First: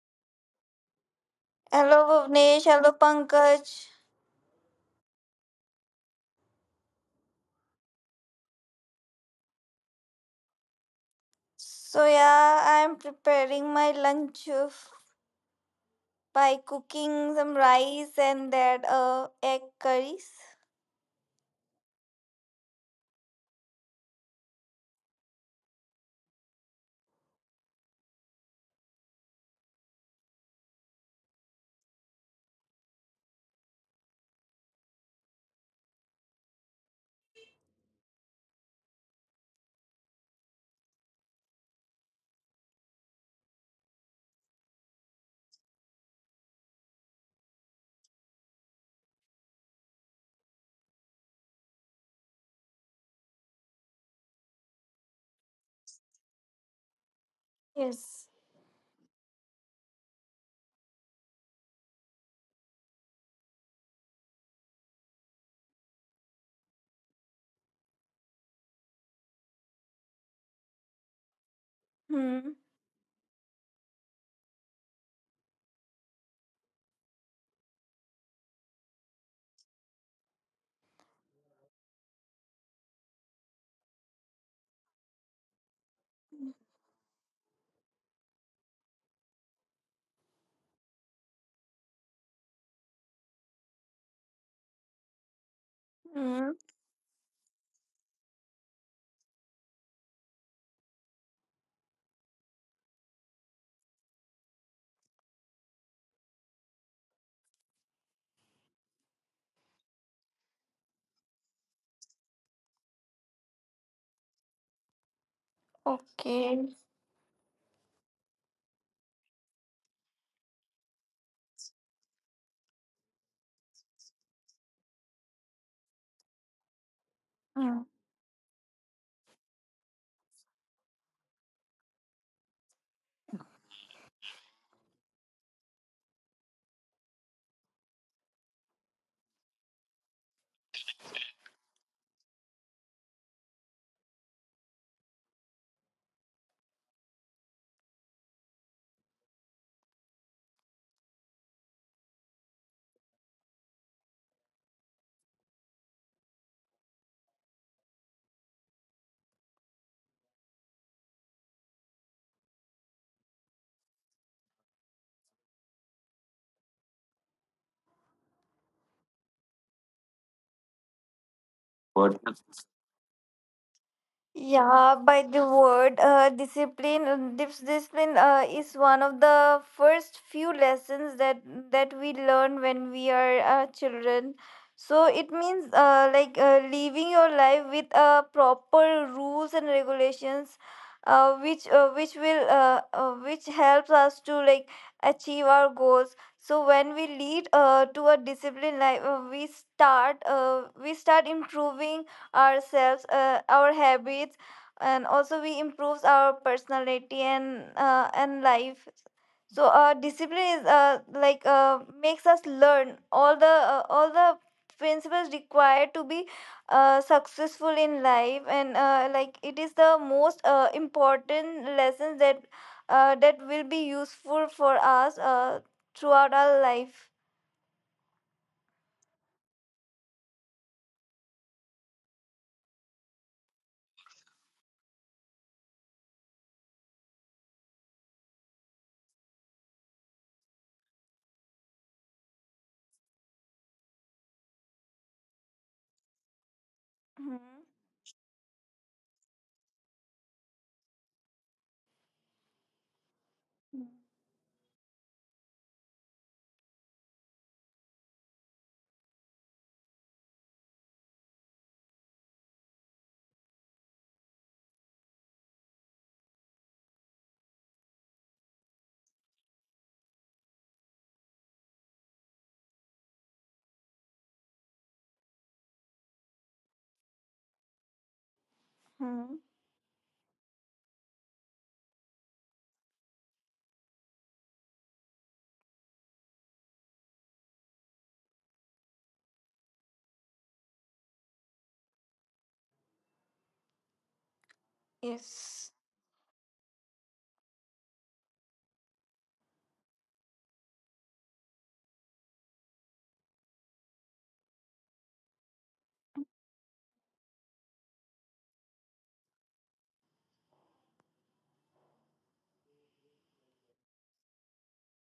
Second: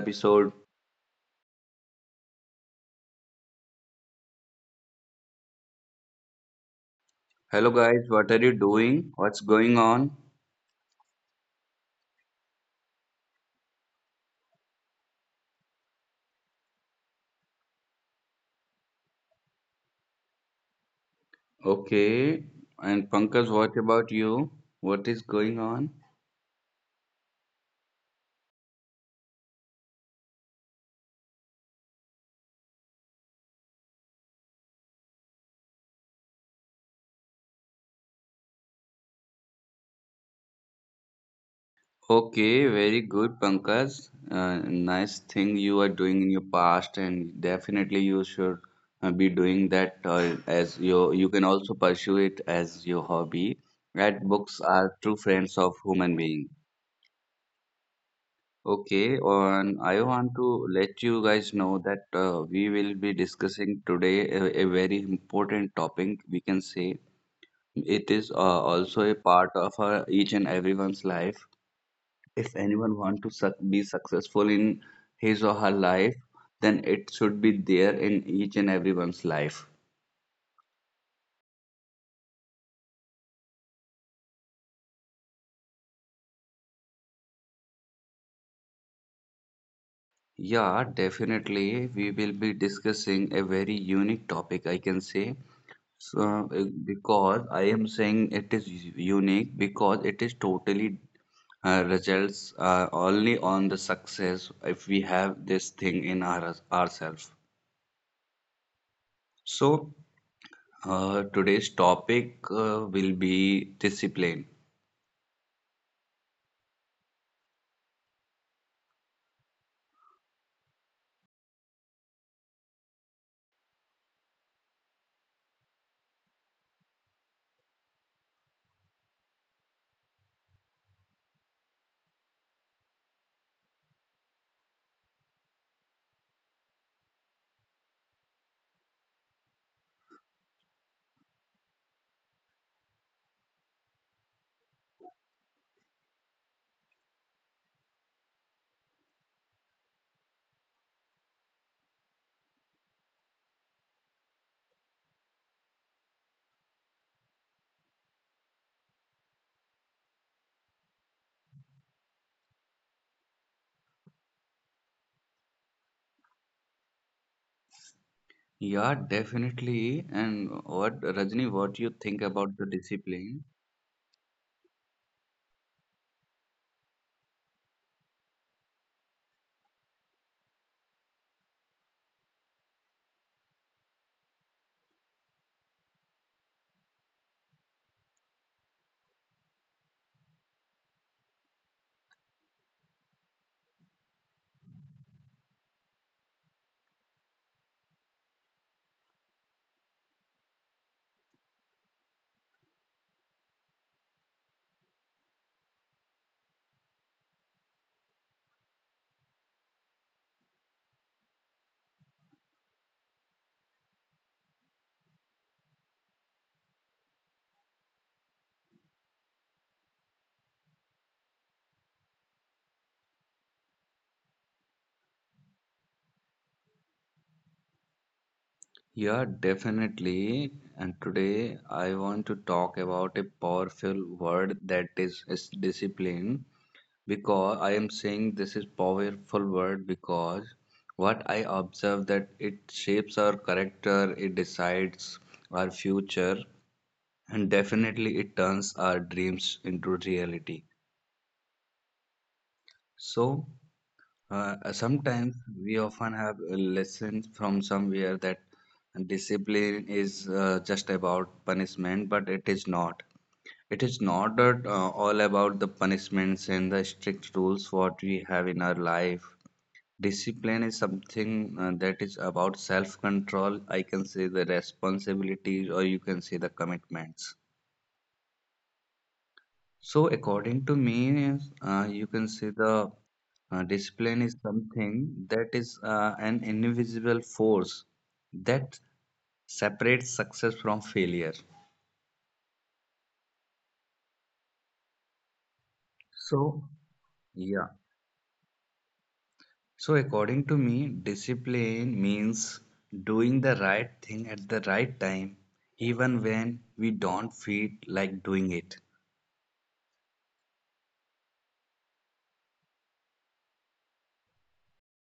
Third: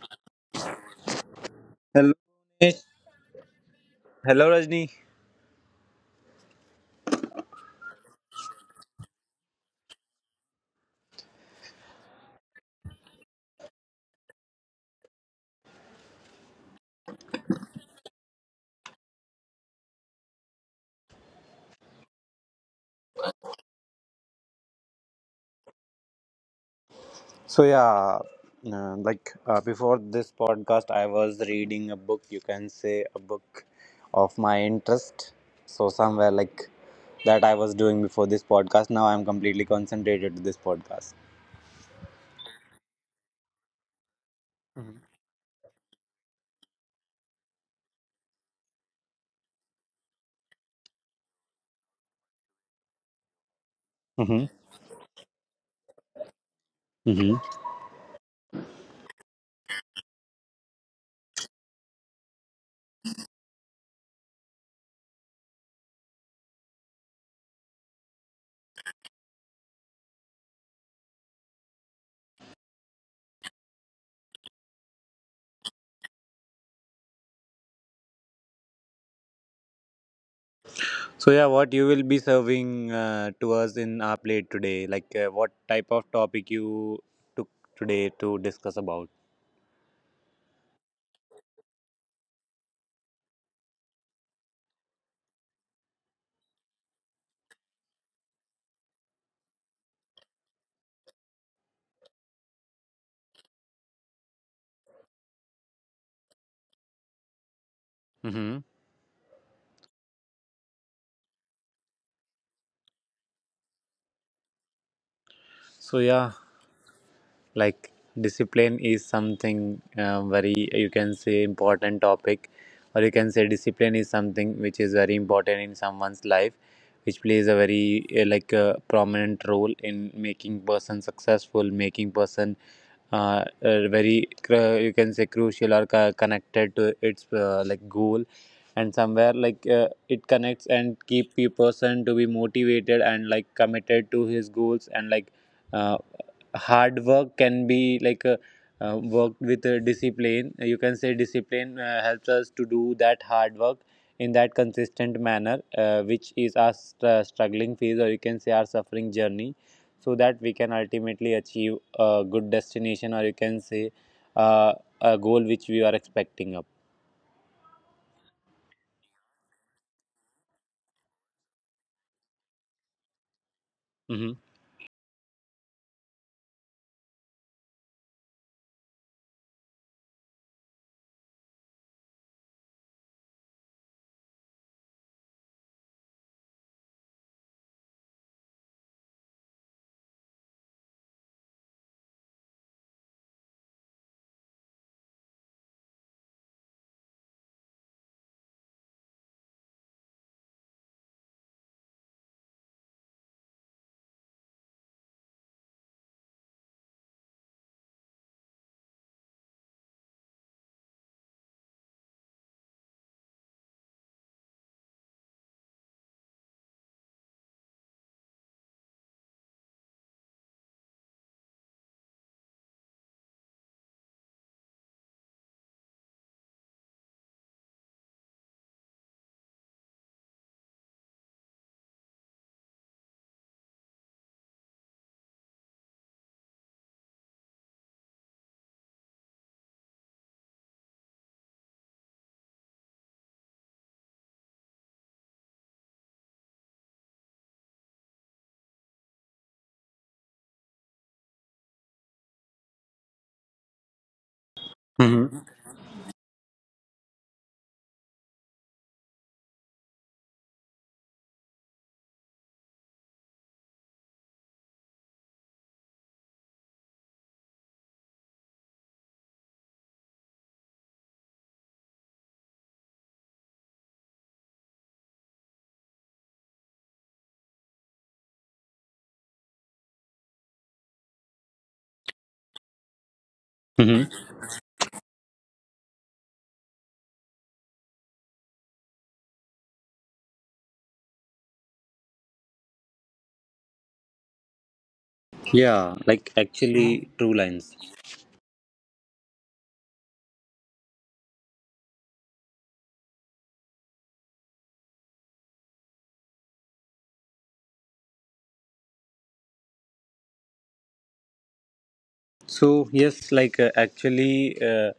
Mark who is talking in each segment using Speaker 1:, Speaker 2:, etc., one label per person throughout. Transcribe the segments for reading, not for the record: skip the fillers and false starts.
Speaker 1: episode.
Speaker 2: Hello
Speaker 3: Hello,
Speaker 2: Bhuvnesh,
Speaker 3: Nish.
Speaker 2: hello Pankaj.
Speaker 3: Hello, Rajni.
Speaker 1: Hello guys, what are you doing? What's going on?
Speaker 2: So yeah, I'm preparing my by cooking some rice and that egg curries.
Speaker 1: Okay, and Pankaj, what about you? What is going on?
Speaker 3: So yeah, before this podcast, I was reading a book. You can say a book of my interest. So somewhere like that, I was doing before this podcast. Now I'm completely concentrated to this podcast.
Speaker 1: Okay, very good, Pankaj. Uh, Nice thing you are doing in your past, and definitely you should be doing that as your. You can also pursue it as your hobby. That
Speaker 3: Mm-hmm.
Speaker 1: books are true friends of human being.
Speaker 3: Mm-hmm.
Speaker 2: Yes.
Speaker 1: Okay, and I want to let you guys know that we will be discussing today a very important topic. We can say it is also a part of our, each and everyone's life. If
Speaker 2: Hmm.
Speaker 1: anyone want to suc be successful in his or her life, then it should be there in each and everyone's life.
Speaker 3: So yeah, what you will be serving to us in our plate today? Like what type of topic you took today to discuss about?
Speaker 1: Yeah, definitely. We will be discussing a very unique topic, I can say. So,
Speaker 2: Hmm.
Speaker 1: because I am saying it is unique because it is totally results only on the success if we have this thing in our ourselves.
Speaker 3: Mm-hmm.
Speaker 1: So today's topic will be discipline.
Speaker 3: So yeah.
Speaker 2: Okay.
Speaker 3: Like discipline is something very you can say important topic, or you can say discipline is something which is very important in someone's life, which plays a
Speaker 2: Hmm.
Speaker 3: very prominent role in making person successful, making person very you can say crucial or connected to its like goal, and somewhere like it connects and keep a person to be motivated and like committed to his goals, and like uh, hard work can be like worked with discipline. You can say discipline helps us to do that hard work in that consistent manner, which is our struggling phase, or you can say our suffering journey, so that we can ultimately achieve a good destination, or you can say uh, a goal which we are expecting up.
Speaker 1: Yeah, definitely. And what Rajni, what you think about the discipline?
Speaker 3: Mm-hmm.
Speaker 2: Yeah, by the word discipline, discipline is one of the first few lessons that we learn when we are children. So it means living your life with proper rules and regulations, which will which helps us to achieve our goals. So when we lead to a disciplined life, we start improving ourselves, our habits, and also we improves our personality and life. So discipline is makes us learn all the principles required to be successful in life, and it is the most important lessons that will be useful for us throughout our life.
Speaker 1: Yeah, definitely. And today I want to talk about a powerful word that is discipline because I am saying this is powerful word because what I observe that it shapes our character, it decides our future, and
Speaker 2: Mhm.
Speaker 1: definitely it turns our dreams into reality. So sometimes
Speaker 3: Mm-hmm.
Speaker 1: we often have a lesson from somewhere that discipline is just about punishment, but it is not. It is not at, all about the punishments and the strict rules what we have in our life. Discipline is something that is about self-control. I can say the responsibilities, or you can say the commitments.
Speaker 2: Mhm.
Speaker 1: So, according to me, you can say the discipline is something that is an invisible force that separates success from failure.
Speaker 2: Yes.
Speaker 3: Yeah, like
Speaker 1: So,
Speaker 3: actually true
Speaker 1: yeah.
Speaker 3: lines.
Speaker 1: So, according to me, discipline means doing the right thing at the right time, even when we don't feel like doing it.
Speaker 3: So yes, like actually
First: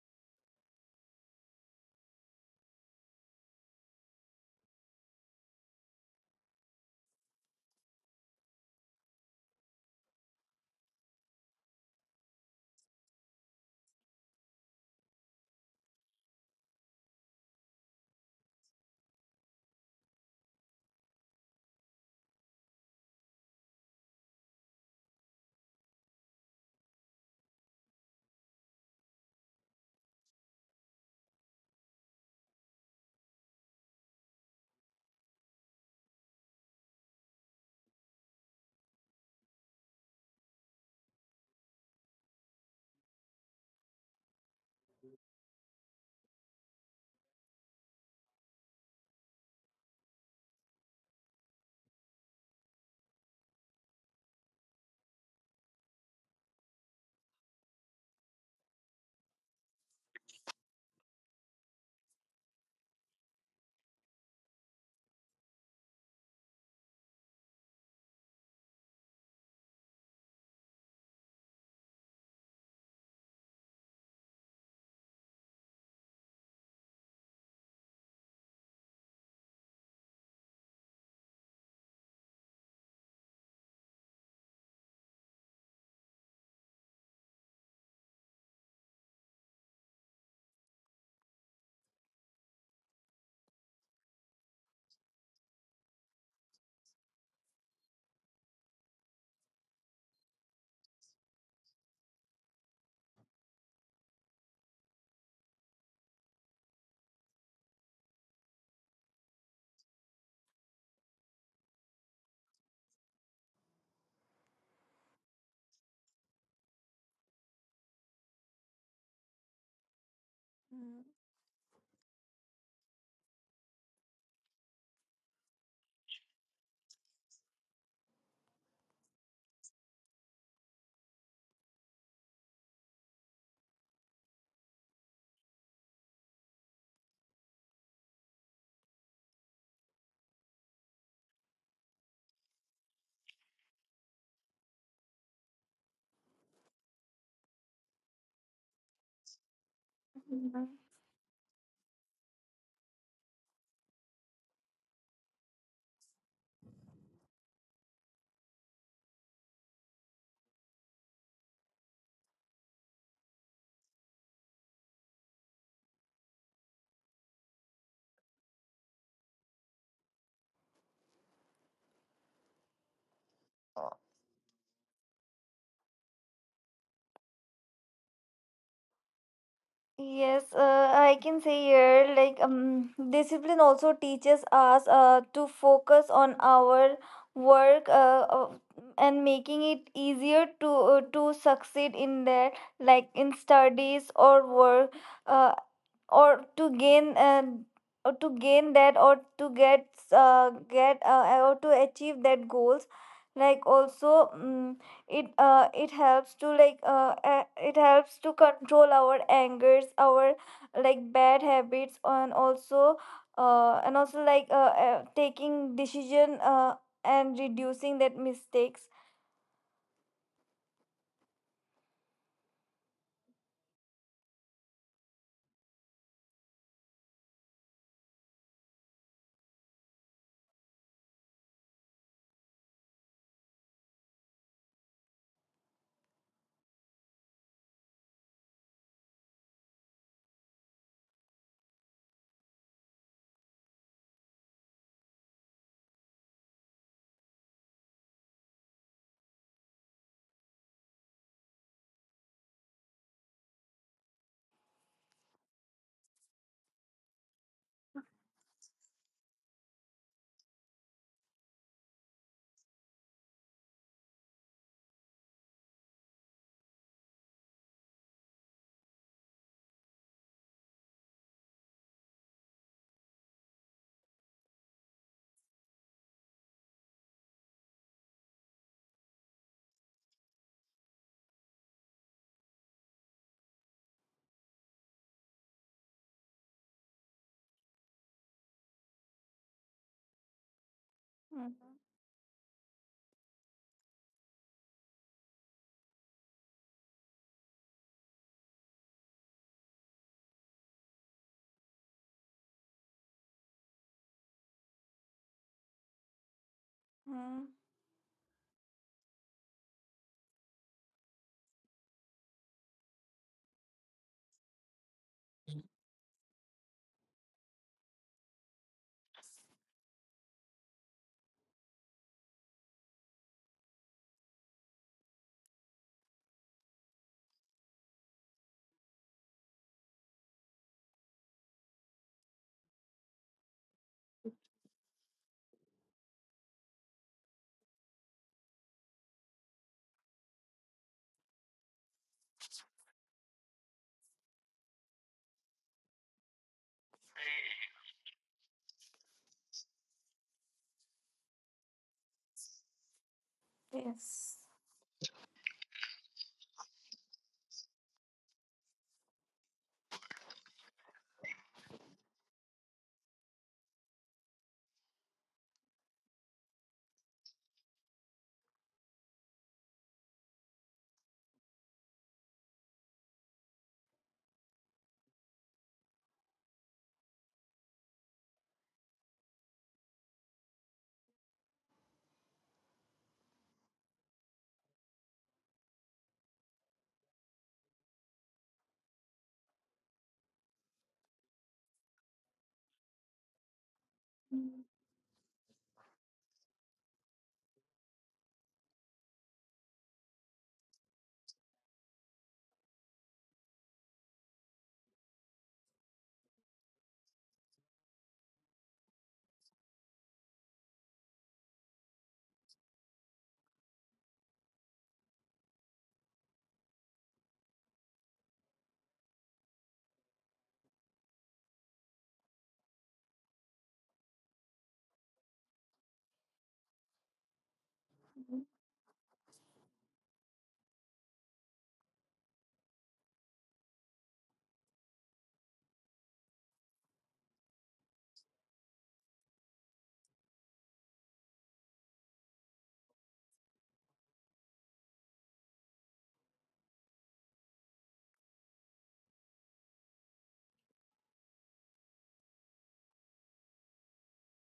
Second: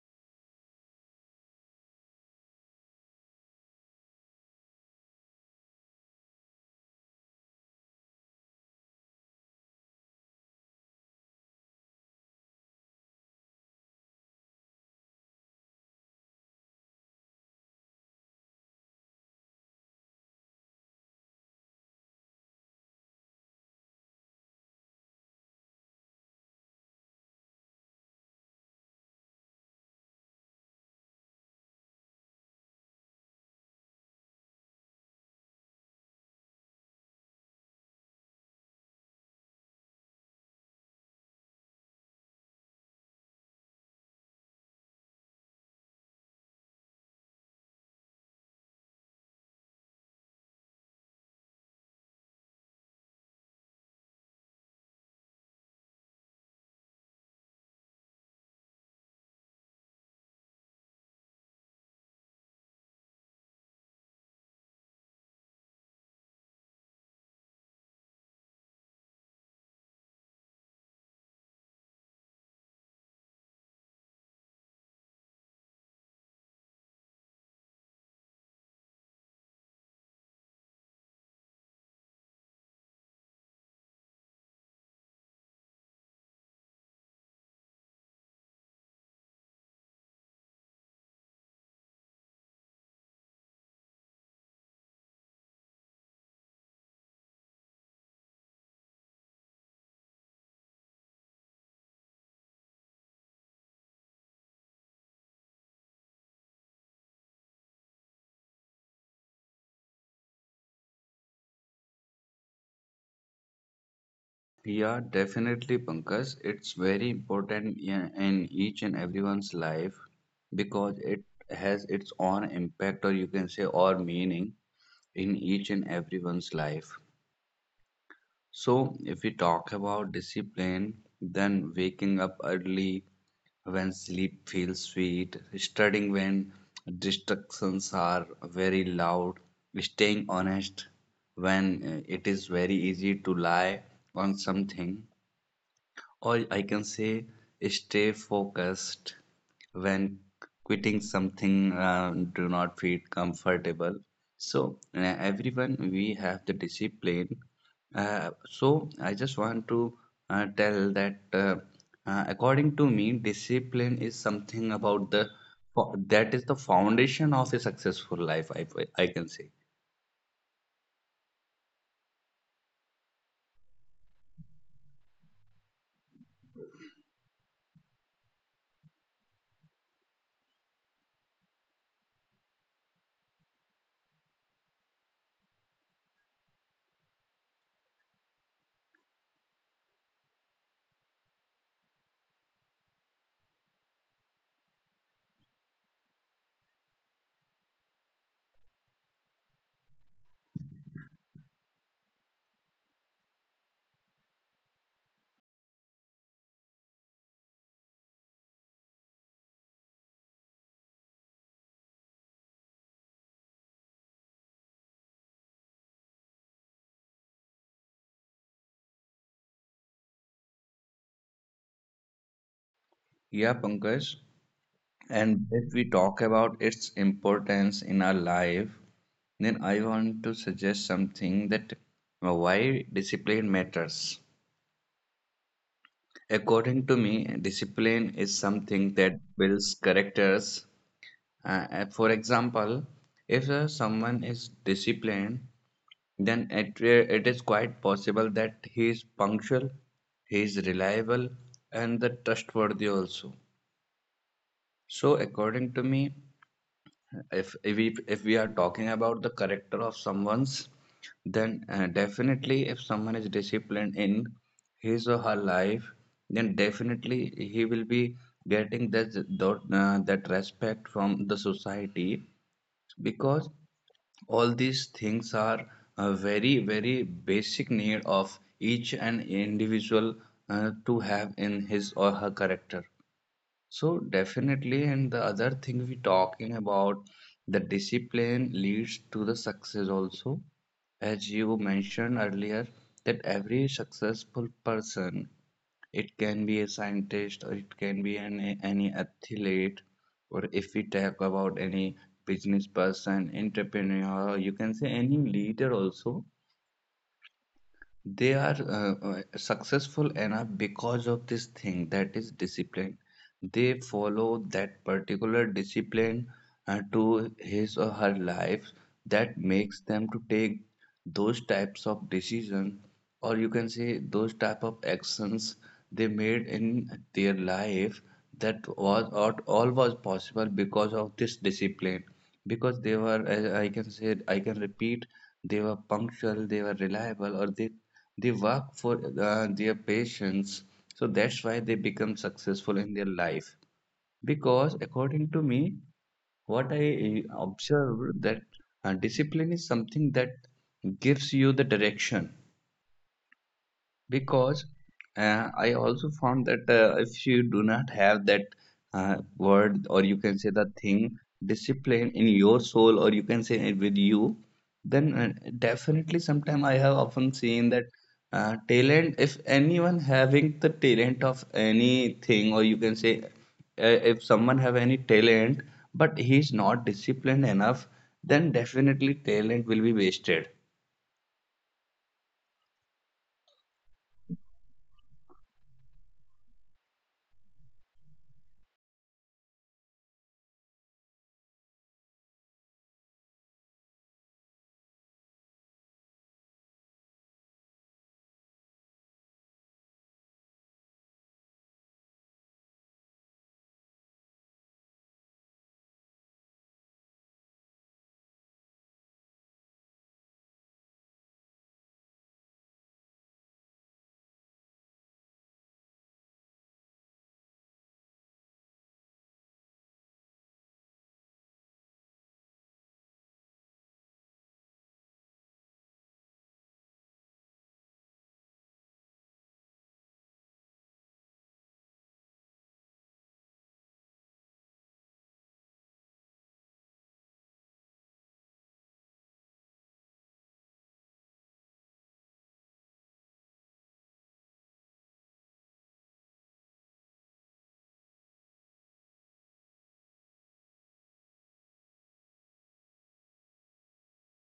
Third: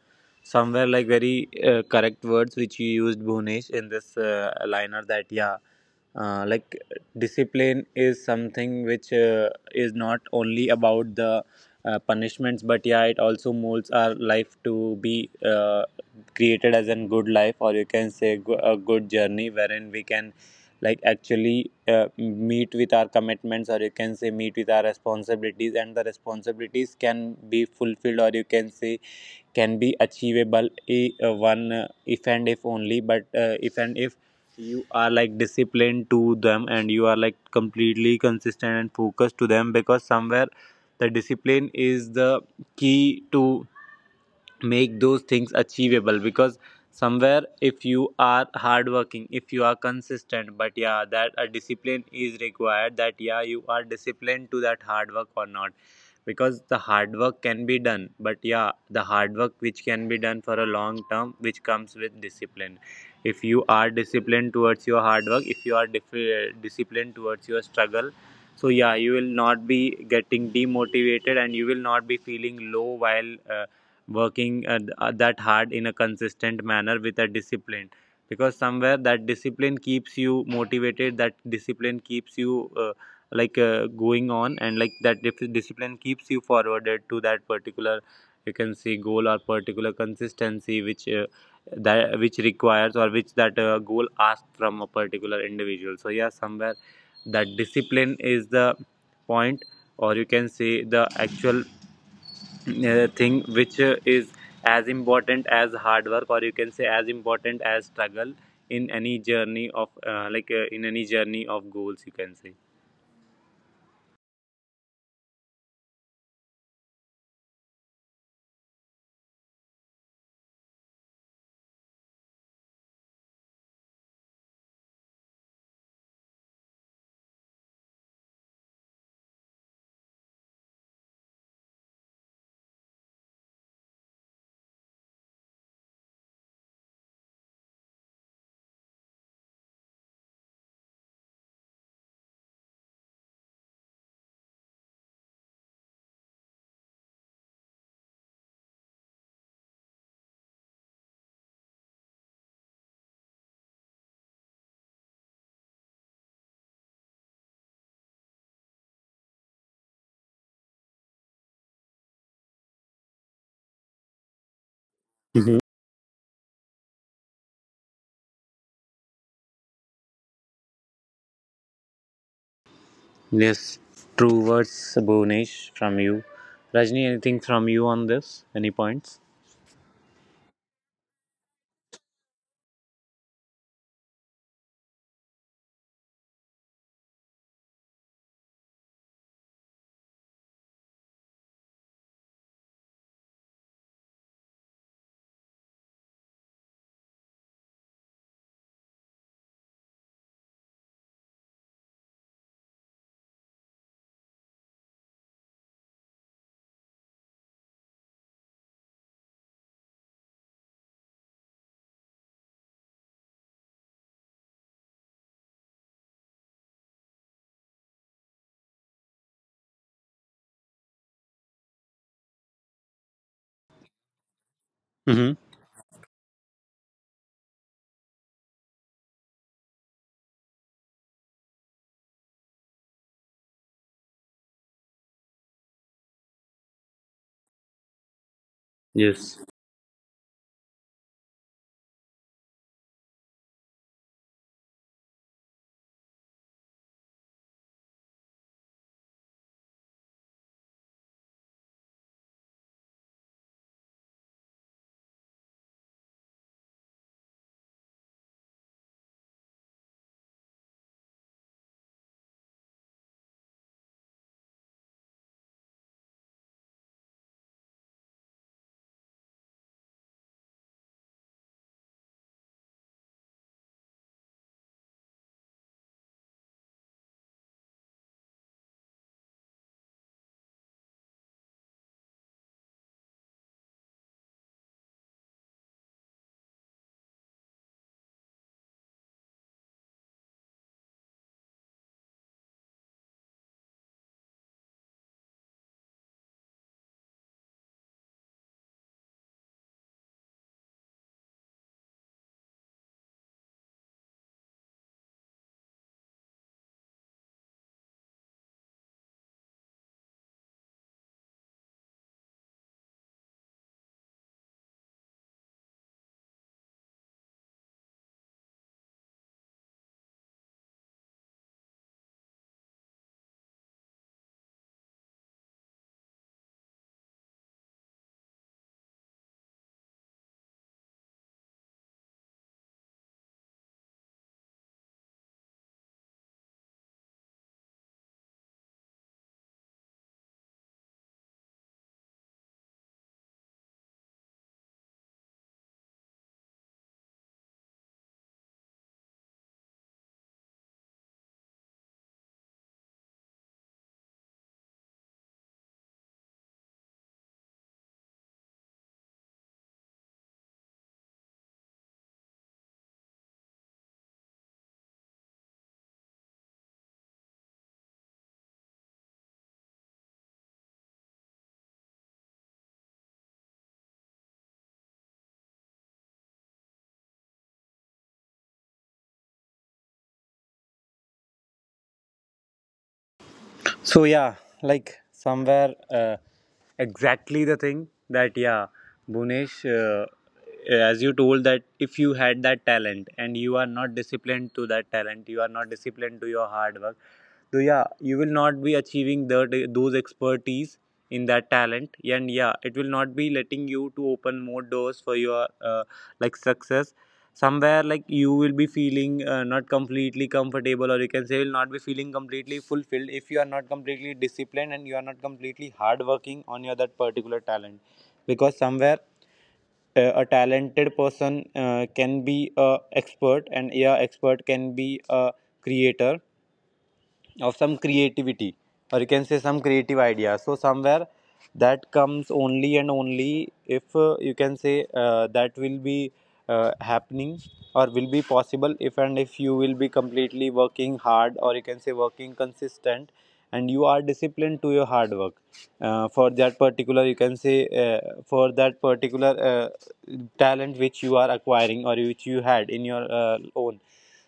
Speaker 3: somewhere like very correct words which you used, Bhunesh, in this liner, that yeah, like discipline is something which is not only about the punishments, but yeah, it also molds our life to be created as a good life, or you can say a good journey, wherein we can like actually meet with our commitments, or you can say meet with our responsibilities, and the responsibilities can be fulfilled, or you can say can be achievable. I- one If and if only, but if and if you are like disciplined to them and you are like completely consistent and focused to them, because somewhere the discipline is the key to make those things achievable. Because somewhere, if you are hardworking, if you are consistent, but yeah, that a discipline is required, that yeah, you are disciplined to that hard work or not. Because the hard work can be done, but yeah, the hard work which can be done for a long term, which comes with discipline. If you are disciplined towards your hard work, if you are disciplined towards your struggle, so yeah, you will not be getting demotivated and you will not be feeling low while working that hard in a consistent manner with a discipline, because somewhere that discipline keeps you motivated, that discipline keeps you going on, and like that discipline keeps you forwarded to that particular you can see goal or particular consistency which that which requires, or which that goal asks from a particular individual. So yeah, somewhere that discipline is the point, or you can say the actual thing which is as important as hard work, or you can say as important as struggle, in any journey of in any journey of goals, you can say.
Speaker 1: Yeah, definitely, Pankaj. It's very important in each and everyone's life because it has its own impact, or you can say, or meaning in each and everyone's life. So, if we talk about discipline, then waking up early when sleep feels sweet, studying when distractions are very loud, staying honest when it is very easy to lie on something, or I can say stay focused when
Speaker 2: Mhm.
Speaker 1: quitting something do not feel comfortable. So everyone we have the discipline. So I just want to tell that according to me, discipline is something about the
Speaker 3: Mhm.
Speaker 1: that is the foundation of a successful life. I can say.
Speaker 3: Yes, true words, Bhunesh, from you. Rajni, anything from you on this? Any points?
Speaker 2: Yes, I can say here like discipline also teaches us to focus on our work, and making it easier to succeed in that, like in studies or work. Uh, or to gain uh, or to gain that, or to achieve that goals, like also mm it it helps to it helps to control our angers, our like bad habits, and also taking decision, and reducing that mistakes.
Speaker 1: Yeah, Pankaj.
Speaker 3: Mhm.
Speaker 1: And if we talk about its importance in our life, then I want to suggest something that why discipline matters. According to me, discipline is something that
Speaker 3: Yes.
Speaker 1: builds characters. For example, if someone is disciplined, then it is quite possible that he is punctual, he is reliable, and the trustworthy also. So, according to me, if we are talking about the character of someone's, then definitely if someone is disciplined in his or her life, then definitely he will be getting that respect from the society, because all these things are a very basic need of each and individual to have in his or her character. So definitely, and the other thing we talking about, the discipline leads to the success also. As you
Speaker 2: Mhm.
Speaker 1: mentioned earlier, that every successful person, it can be a scientist or it can be any athlete, or if we talk about any business person, entrepreneur, you can say any leader also.
Speaker 2: Mhm.
Speaker 1: They are successful enough because of this thing that is discipline. They follow that particular discipline to his or her life that makes them to take those types of decisions, or you can say those type of actions they made in their life, that was or all was possible because of this discipline, because they were, as I can say, I can repeat, they were punctual, they were reliable, or they work for their patients. So that's why they become successful in their life, because according to me, what I observed that discipline is something that gives you the direction,
Speaker 2: Yes.
Speaker 1: because I also found that if you do not have that word, or you can say the thing discipline, in your soul or you can say it with you, then definitely sometime I have often seen that talent, if anyone having the talent of anything, or you can say if someone have any talent but he is not disciplined enough, then definitely talent will be wasted.
Speaker 3: So yeah, like somewhere exactly the thing, that yeah, Bunesh, as you told, that if you had that talent and you are not disciplined to that talent, you are not disciplined to your hard work, so yeah, you will not be achieving that those expertise in that talent, and yeah, it will not be letting you to open more doors for your like success. Somewhere like you will be feeling not completely comfortable, or you can say will not be feeling completely fulfilled, if you are not completely disciplined and you are not completely hardworking on your that particular talent, because somewhere. A talented person can be a expert, and yeah, expert can be a creator of some creativity, or you can say some creative idea. So somewhere that comes only and only if you can say that will be happening, or will be possible if and if you will be completely working hard, or you can say working consistent and you are disciplined to your hard work for that particular you can say for that particular talent which you are acquiring or which you had in your own.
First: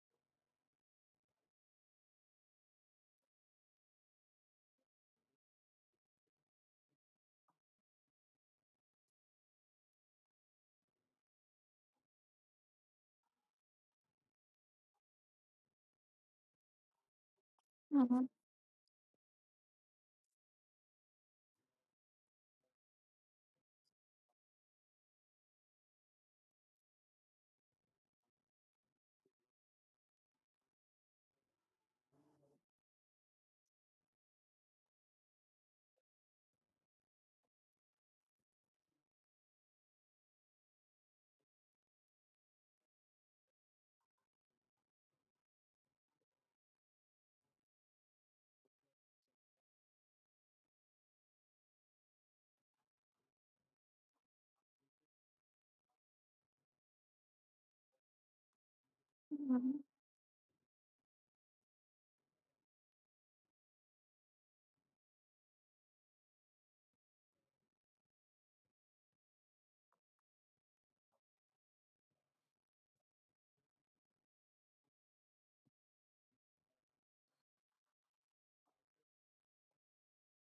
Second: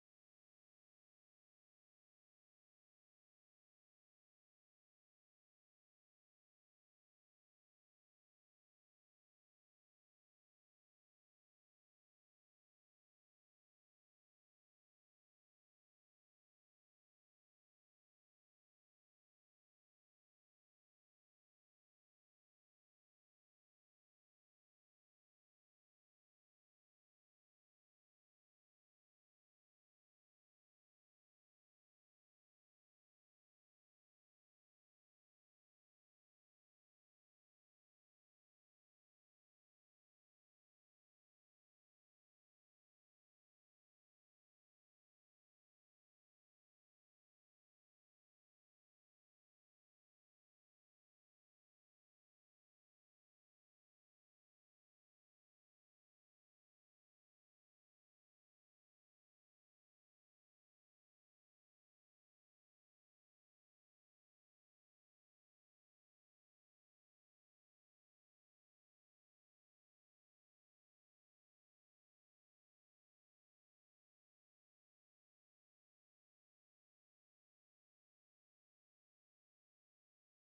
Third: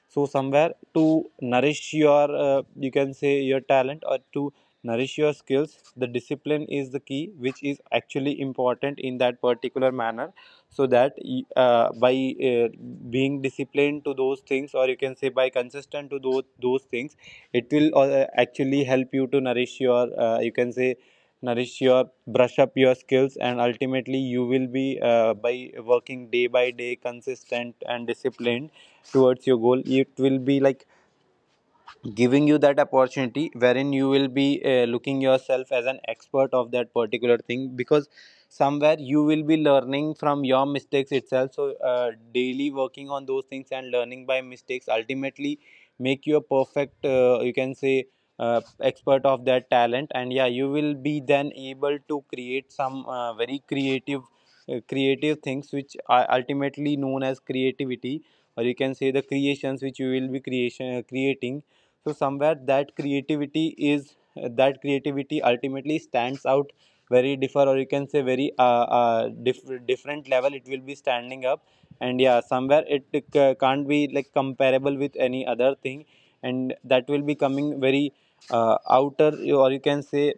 Speaker 3: So somewhere, to nourish your you can say your talent, or to nourish your skills, the discipline is the key which is actually important in that particular manner. So that by uh, being disciplined to those things, or you can say by consistent to those things, it will
Speaker 2: Mhm.
Speaker 3: actually help you to nourish your you can say nourish your, brush up your skills, and ultimately you will be by working day by day consistent and disciplined towards your goal, it will be like giving you that opportunity wherein you will be looking yourself as an expert of that particular thing, because somewhere you will be learning from your mistakes itself. So daily working on those things and learning by mistakes ultimately make you a perfect you can say expert of that talent, and yeah, you will be then able to create some very creative creative things which are ultimately known as creativity, or you can say the
Speaker 2: Mhm.
Speaker 3: creations which you will be creation creating. So somewhere that creativity is, that creativity ultimately stands out very differ, or you can say very different level it will be standing up, and yeah, somewhere it can't be like comparable with any other thing, and that will be coming very outer, or you can say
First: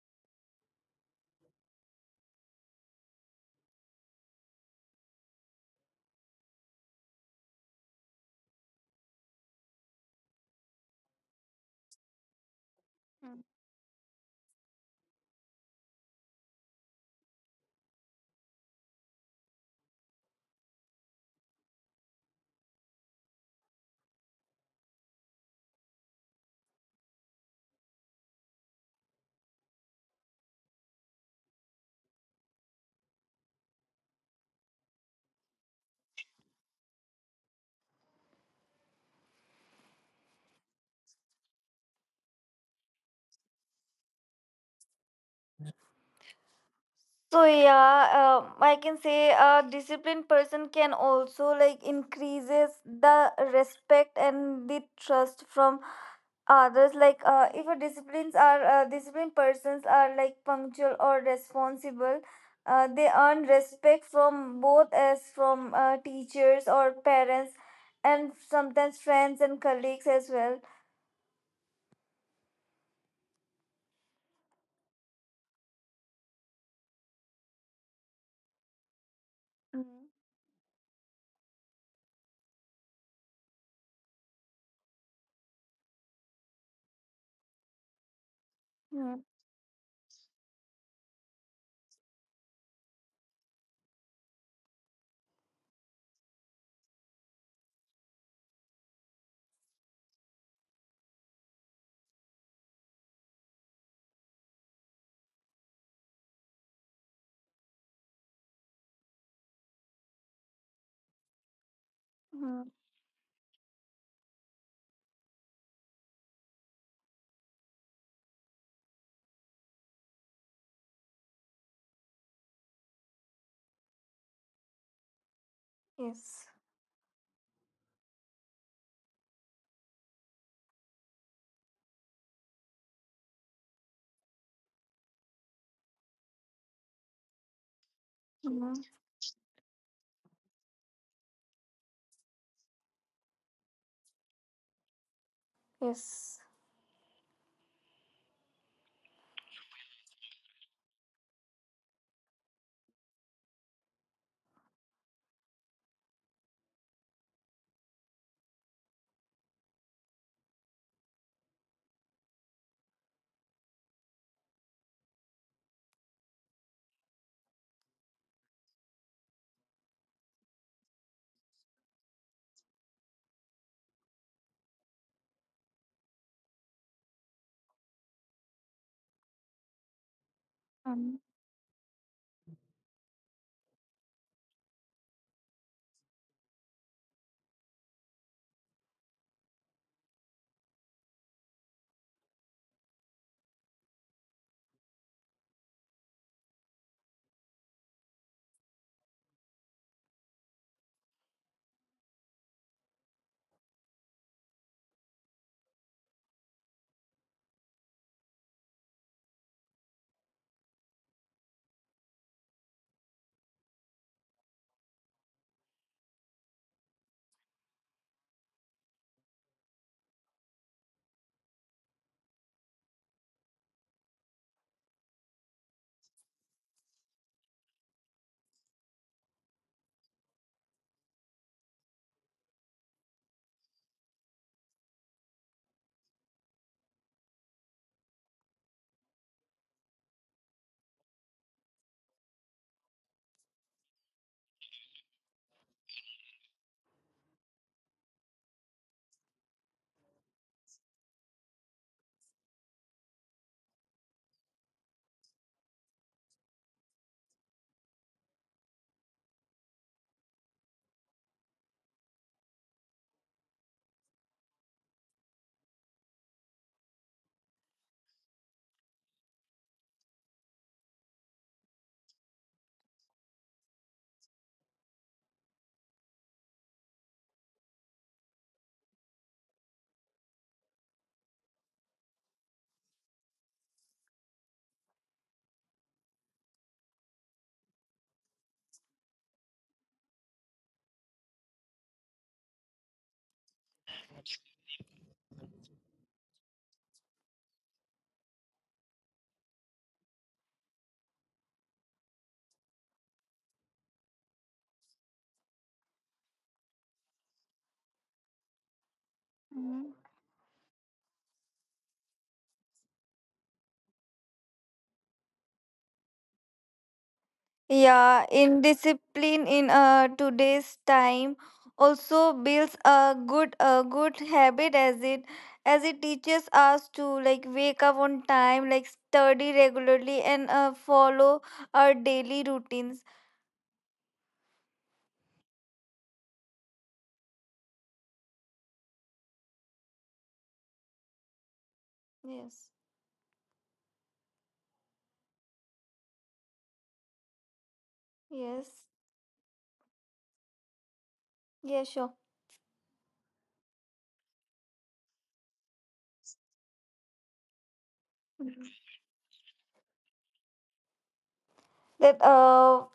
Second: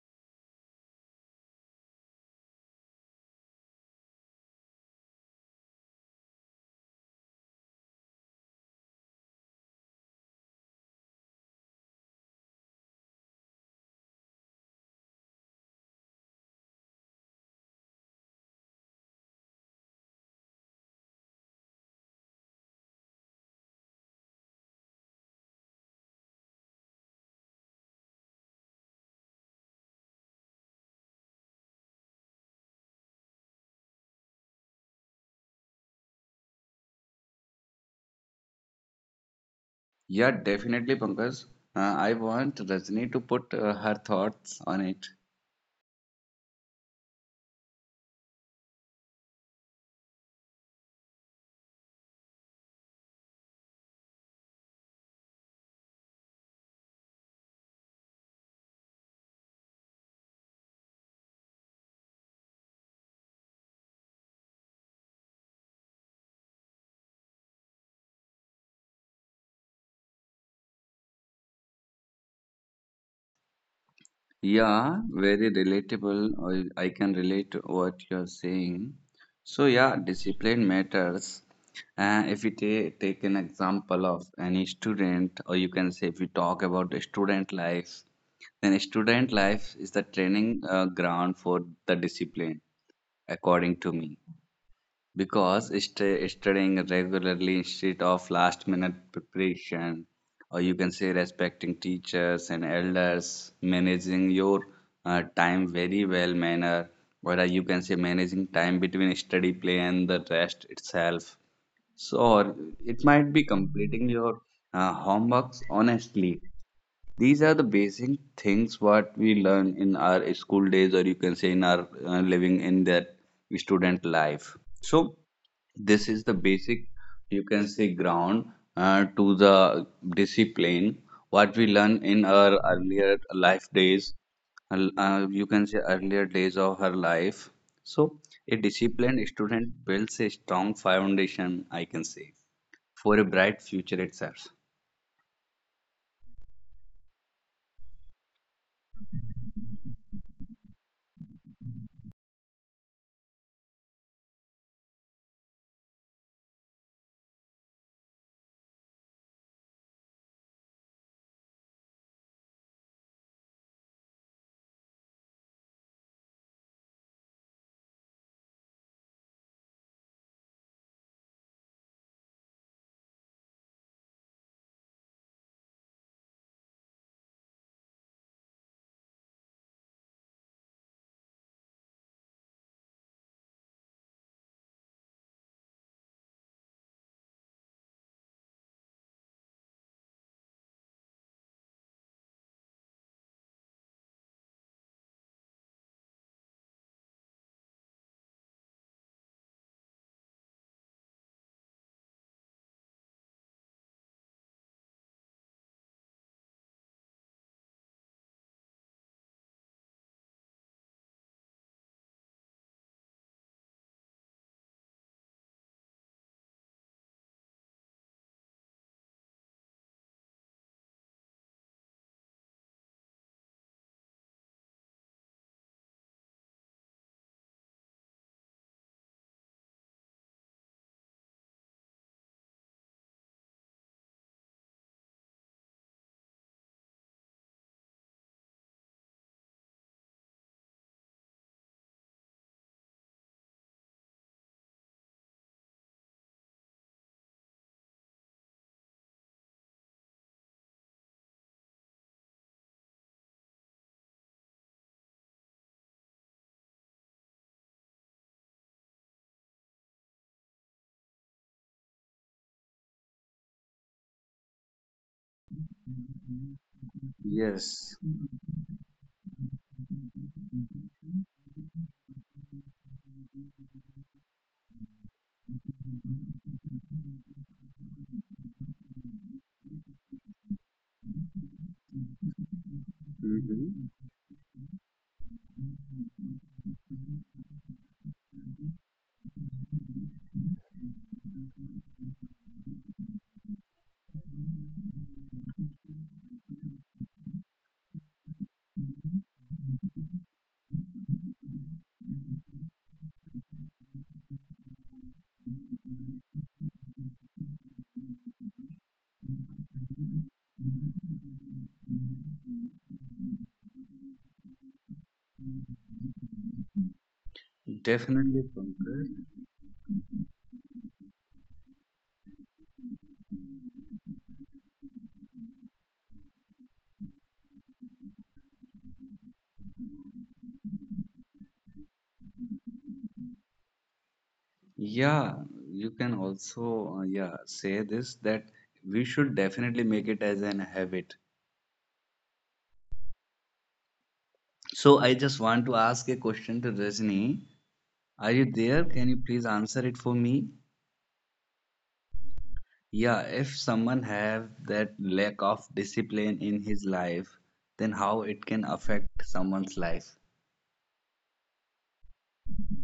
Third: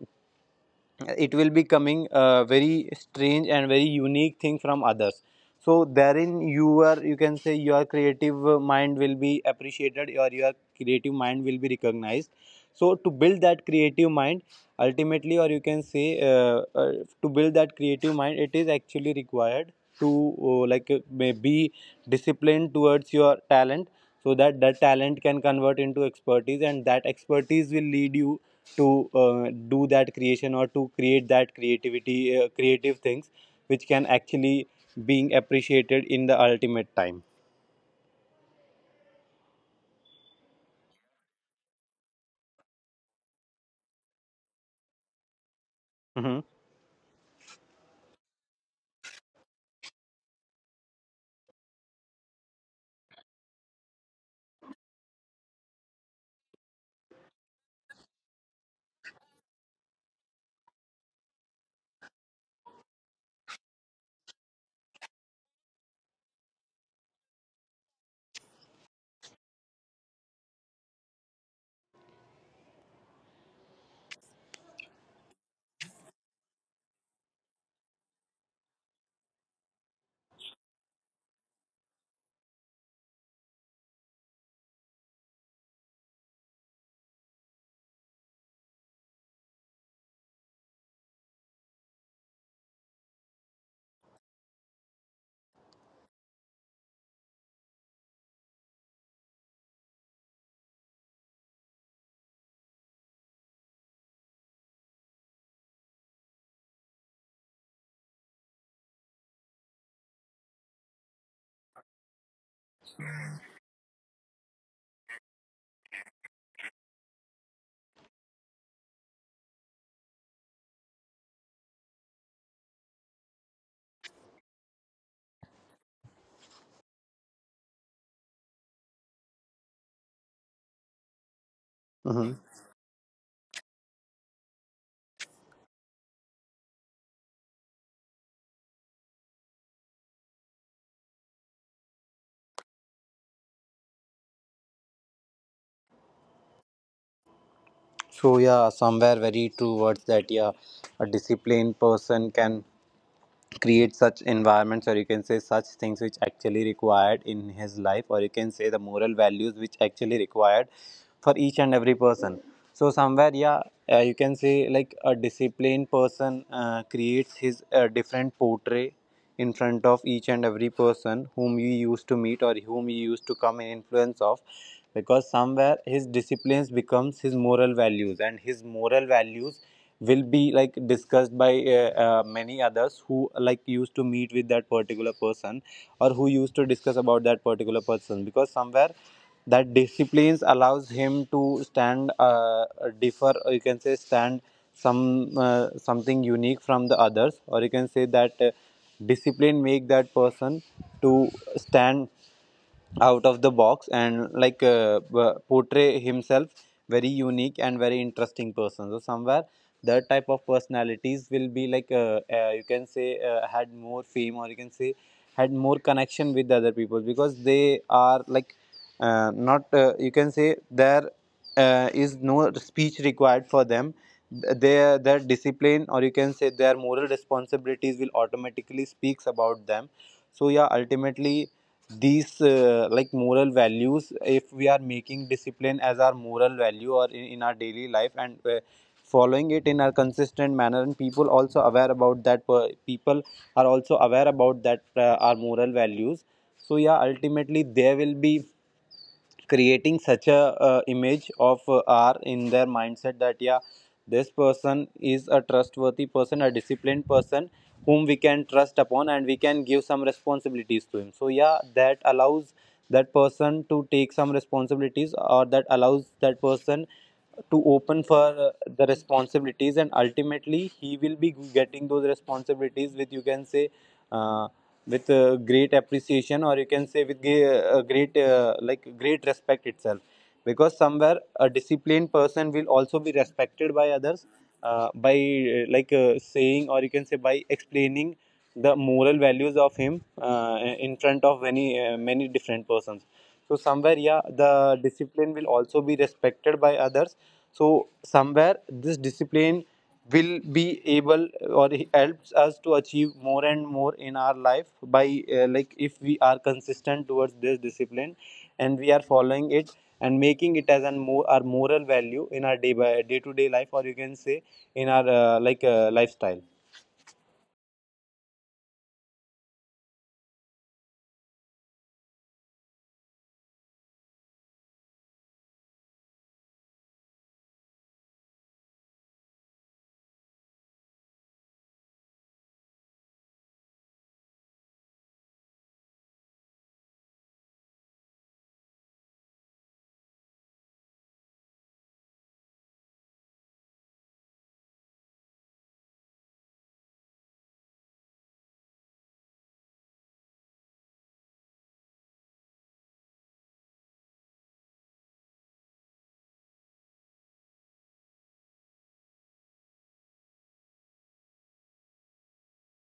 Speaker 3: it will be coming very strange and very unique thing from others. So therein you are, you can say your creative mind will be appreciated, or your creative mind will be recognized. So to
Speaker 2: Mhm.
Speaker 3: build that creative mind ultimately, or you can say to build that creative mind, it is actually required to may be disciplined towards your talent, so that that talent can convert into expertise, and that expertise will lead you to do that creation, or to create that creativity, creative things which can actually being appreciated in the ultimate time.
Speaker 1: Yeah, definitely, Pankaj. I want Rajni to put her thoughts on it.
Speaker 3: Hmm.
Speaker 2: So yeah, I can say a disciplined person can also like increases the respect and the trust from others. Like if a disciplines are disciplined persons are like punctual or responsible, they earn respect from both, as from teachers or parents, and sometimes friends and colleagues as well.
Speaker 1: Yeah, very relatable. I can relate to what you're saying. So, yeah,
Speaker 2: Mm-hmm.
Speaker 1: discipline matters. If we ta take an example of any student, or you can say if we talk about the student life, then student life is the training ground for the discipline, according to me. Because studying regularly instead of last minute preparation, or you can say respecting teachers and elders, managing your time very well manner, or you can say managing time between study, play and the rest itself, so or it might be completing your homeworks honestly. These are the basic things what we learn in our school days, or you can say in our living in that student life. So this is the
Speaker 2: Yes.
Speaker 1: basic, you can say, ground to the discipline, what we learn in our
Speaker 3: Hmm.
Speaker 1: earlier life days. You can say earlier days of her life. So, a
Speaker 2: Mhm.
Speaker 1: disciplined student builds a strong foundation, I can say, for a bright future itself.
Speaker 2: Yes.
Speaker 3: So yeah, somewhere very true words, that yeah, a disciplined person can create such environments, or you can say such things which actually required in his life, or you can say the moral values which actually required for each and every person. So somewhere, yeah, you can say like a disciplined person creates his different portrait in front of each and every person whom he used to meet, or whom he used to come in influence of, because somewhere his disciplines becomes his moral values, and his moral values will be like
Speaker 2: Um,
Speaker 3: discussed by many others who like used to meet with that particular person, or who used to discuss about that particular person, because somewhere that disciplines allows him to stand differ, or you can say stand some something unique from the others, or you can say that discipline make that person to stand out of the box and like portray himself very unique and very interesting person. So somewhere that type of personalities will be like you can say had more fame, or you can say had more connection with the other people, because they are like not you can say there is no speech required for them. Their discipline, or you can say their moral responsibilities will automatically speaks about them. So yeah, ultimately these like moral values, if we are making discipline as our moral value or in our daily life, and following it in a consistent manner, and people also aware about that, people are also aware about that, our moral values. So yeah, ultimately they will be creating such a image of r in their mindset, that yeah, this person is a trustworthy person, a disciplined person whom we can trust upon and we can give some responsibilities to him. So yeah, that allows that person to take some responsibilities, or that allows that person to
Speaker 1: Yes.
Speaker 3: open for the responsibilities, and ultimately he will be getting those responsibilities with, you can say uh, with great appreciation, or you can say with great like great respect itself, because somewhere a disciplined person will also be respected
Speaker 1: Mhm.
Speaker 3: by others, by like saying, or you can say by explaining the moral values of him in front of many many different persons. So somewhere, yeah, the discipline will also be respected by others. So somewhere this discipline will be able or helps us to achieve more and more in our life by like if we are consistent towards this discipline, and we are following it
Speaker 2: mhm.
Speaker 3: and making it as an more our moral value in our day by day to day life, or you can say in our lifestyle.
Speaker 2: Yeah,
Speaker 1: Definitely, Pankaj.
Speaker 2: indiscipline in today's time also builds a good habit, as it teaches us to like wake up on time, like study regularly, and follow our daily routines.
Speaker 1: Yeah, you can also yeah, say this that we should definitely make it as an habit.
Speaker 2: Yes.
Speaker 1: So I just want to ask a question to Rajni. Are you
Speaker 2: Yes.
Speaker 1: there? Can you please answer it for me?
Speaker 2: Yeah, sure.
Speaker 1: Yeah, if someone have that lack of discipline in his life, then how it can affect someone's life?
Speaker 2: That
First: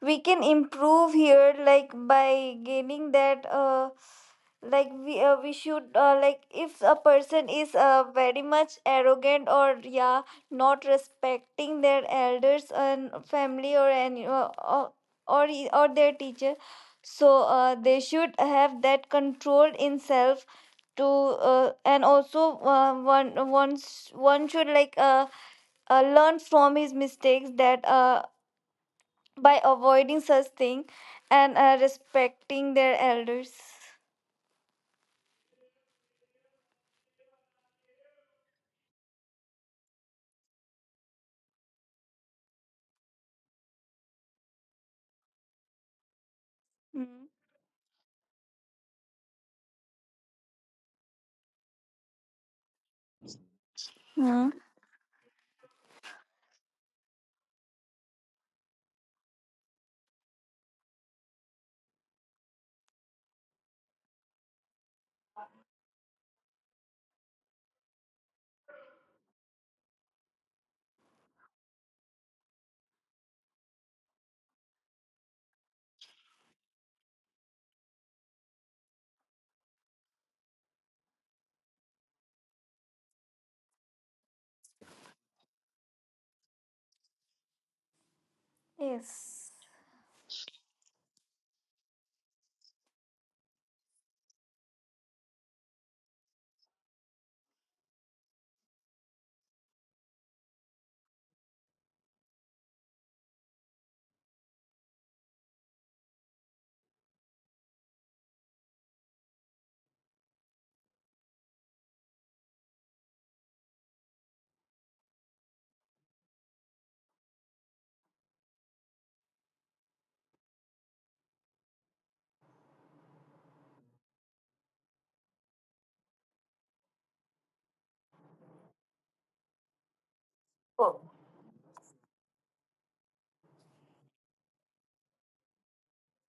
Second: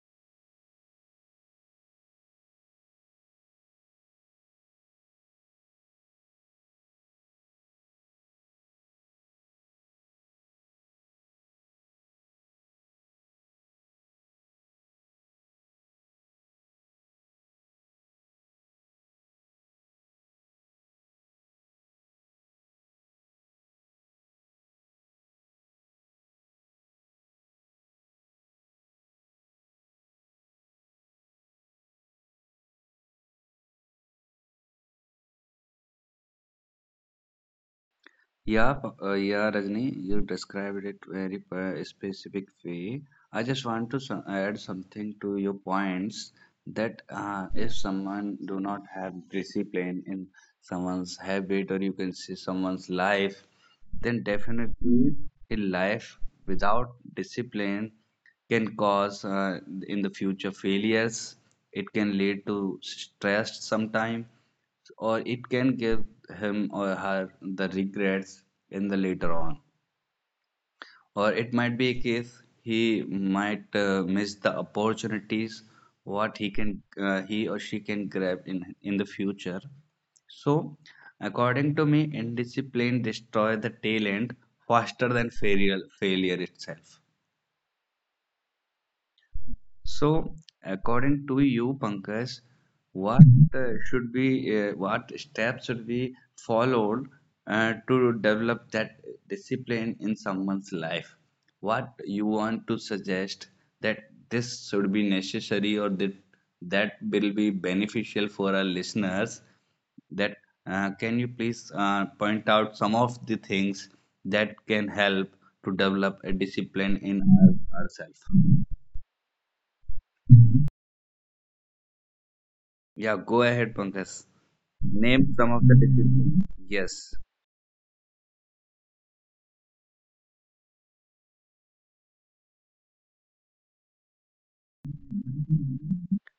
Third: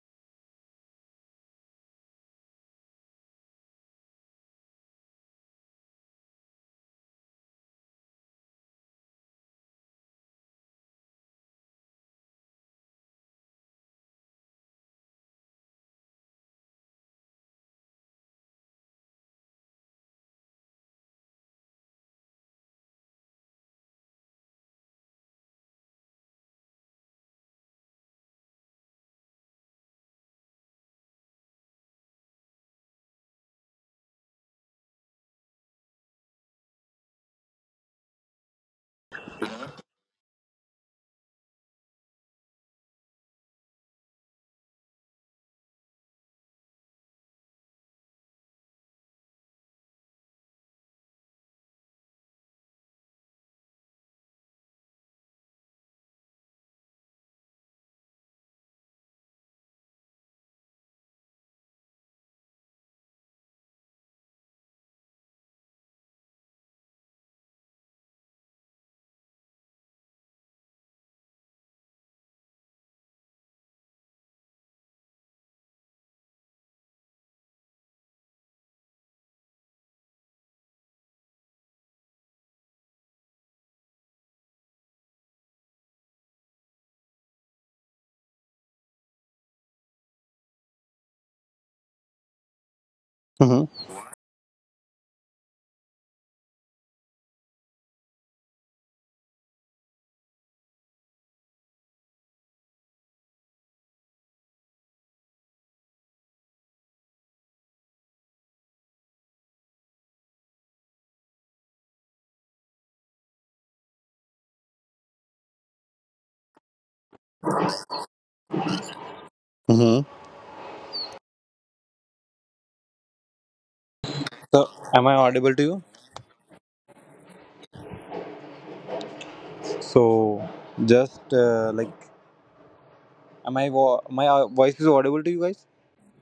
Speaker 2: we can improve here, like by gaining that like we should, like if a person is very much arrogant, or yeah, not respecting their elders and family, or any or e, or their teacher, so they should have that control in self to and also one, once one should learn from his mistakes, that by avoiding such thing and respecting their elders.
Speaker 1: Yeah, yeah, Rajni, you described it very specific way. I just want to add something to your points that
Speaker 2: Mm.
Speaker 1: if someone do not have discipline in someone's habit, or you can say someone's life, then
Speaker 2: Mm.
Speaker 1: definitely a life without discipline can cause in the future failures. It can lead to stress sometime, or it can give him or her the regrets in the later on, or it might be a case he might miss the opportunities what he can he or she can grab in the future. So according to me, indiscipline destroy the talent faster than failure itself.
Speaker 2: Yes.
Speaker 1: So, according to you, Pankaj, what should
Speaker 3: Mm-hmm.
Speaker 1: be what steps should be followed to develop that discipline in someone's life? What you want to suggest that this should be necessary, or that that will be beneficial for our listeners? That can you please point out some of the things that can help to develop a discipline in our, ourselves?
Speaker 3: Mm-hmm.
Speaker 1: Yeah, go ahead, Pankaj.
Speaker 3: So am I
Speaker 1: Name some of
Speaker 3: audible
Speaker 1: the
Speaker 3: to you?
Speaker 1: disciplines. Yes.
Speaker 3: So
Speaker 2: Oh.
Speaker 3: just like, am I my voice is audible to you guys?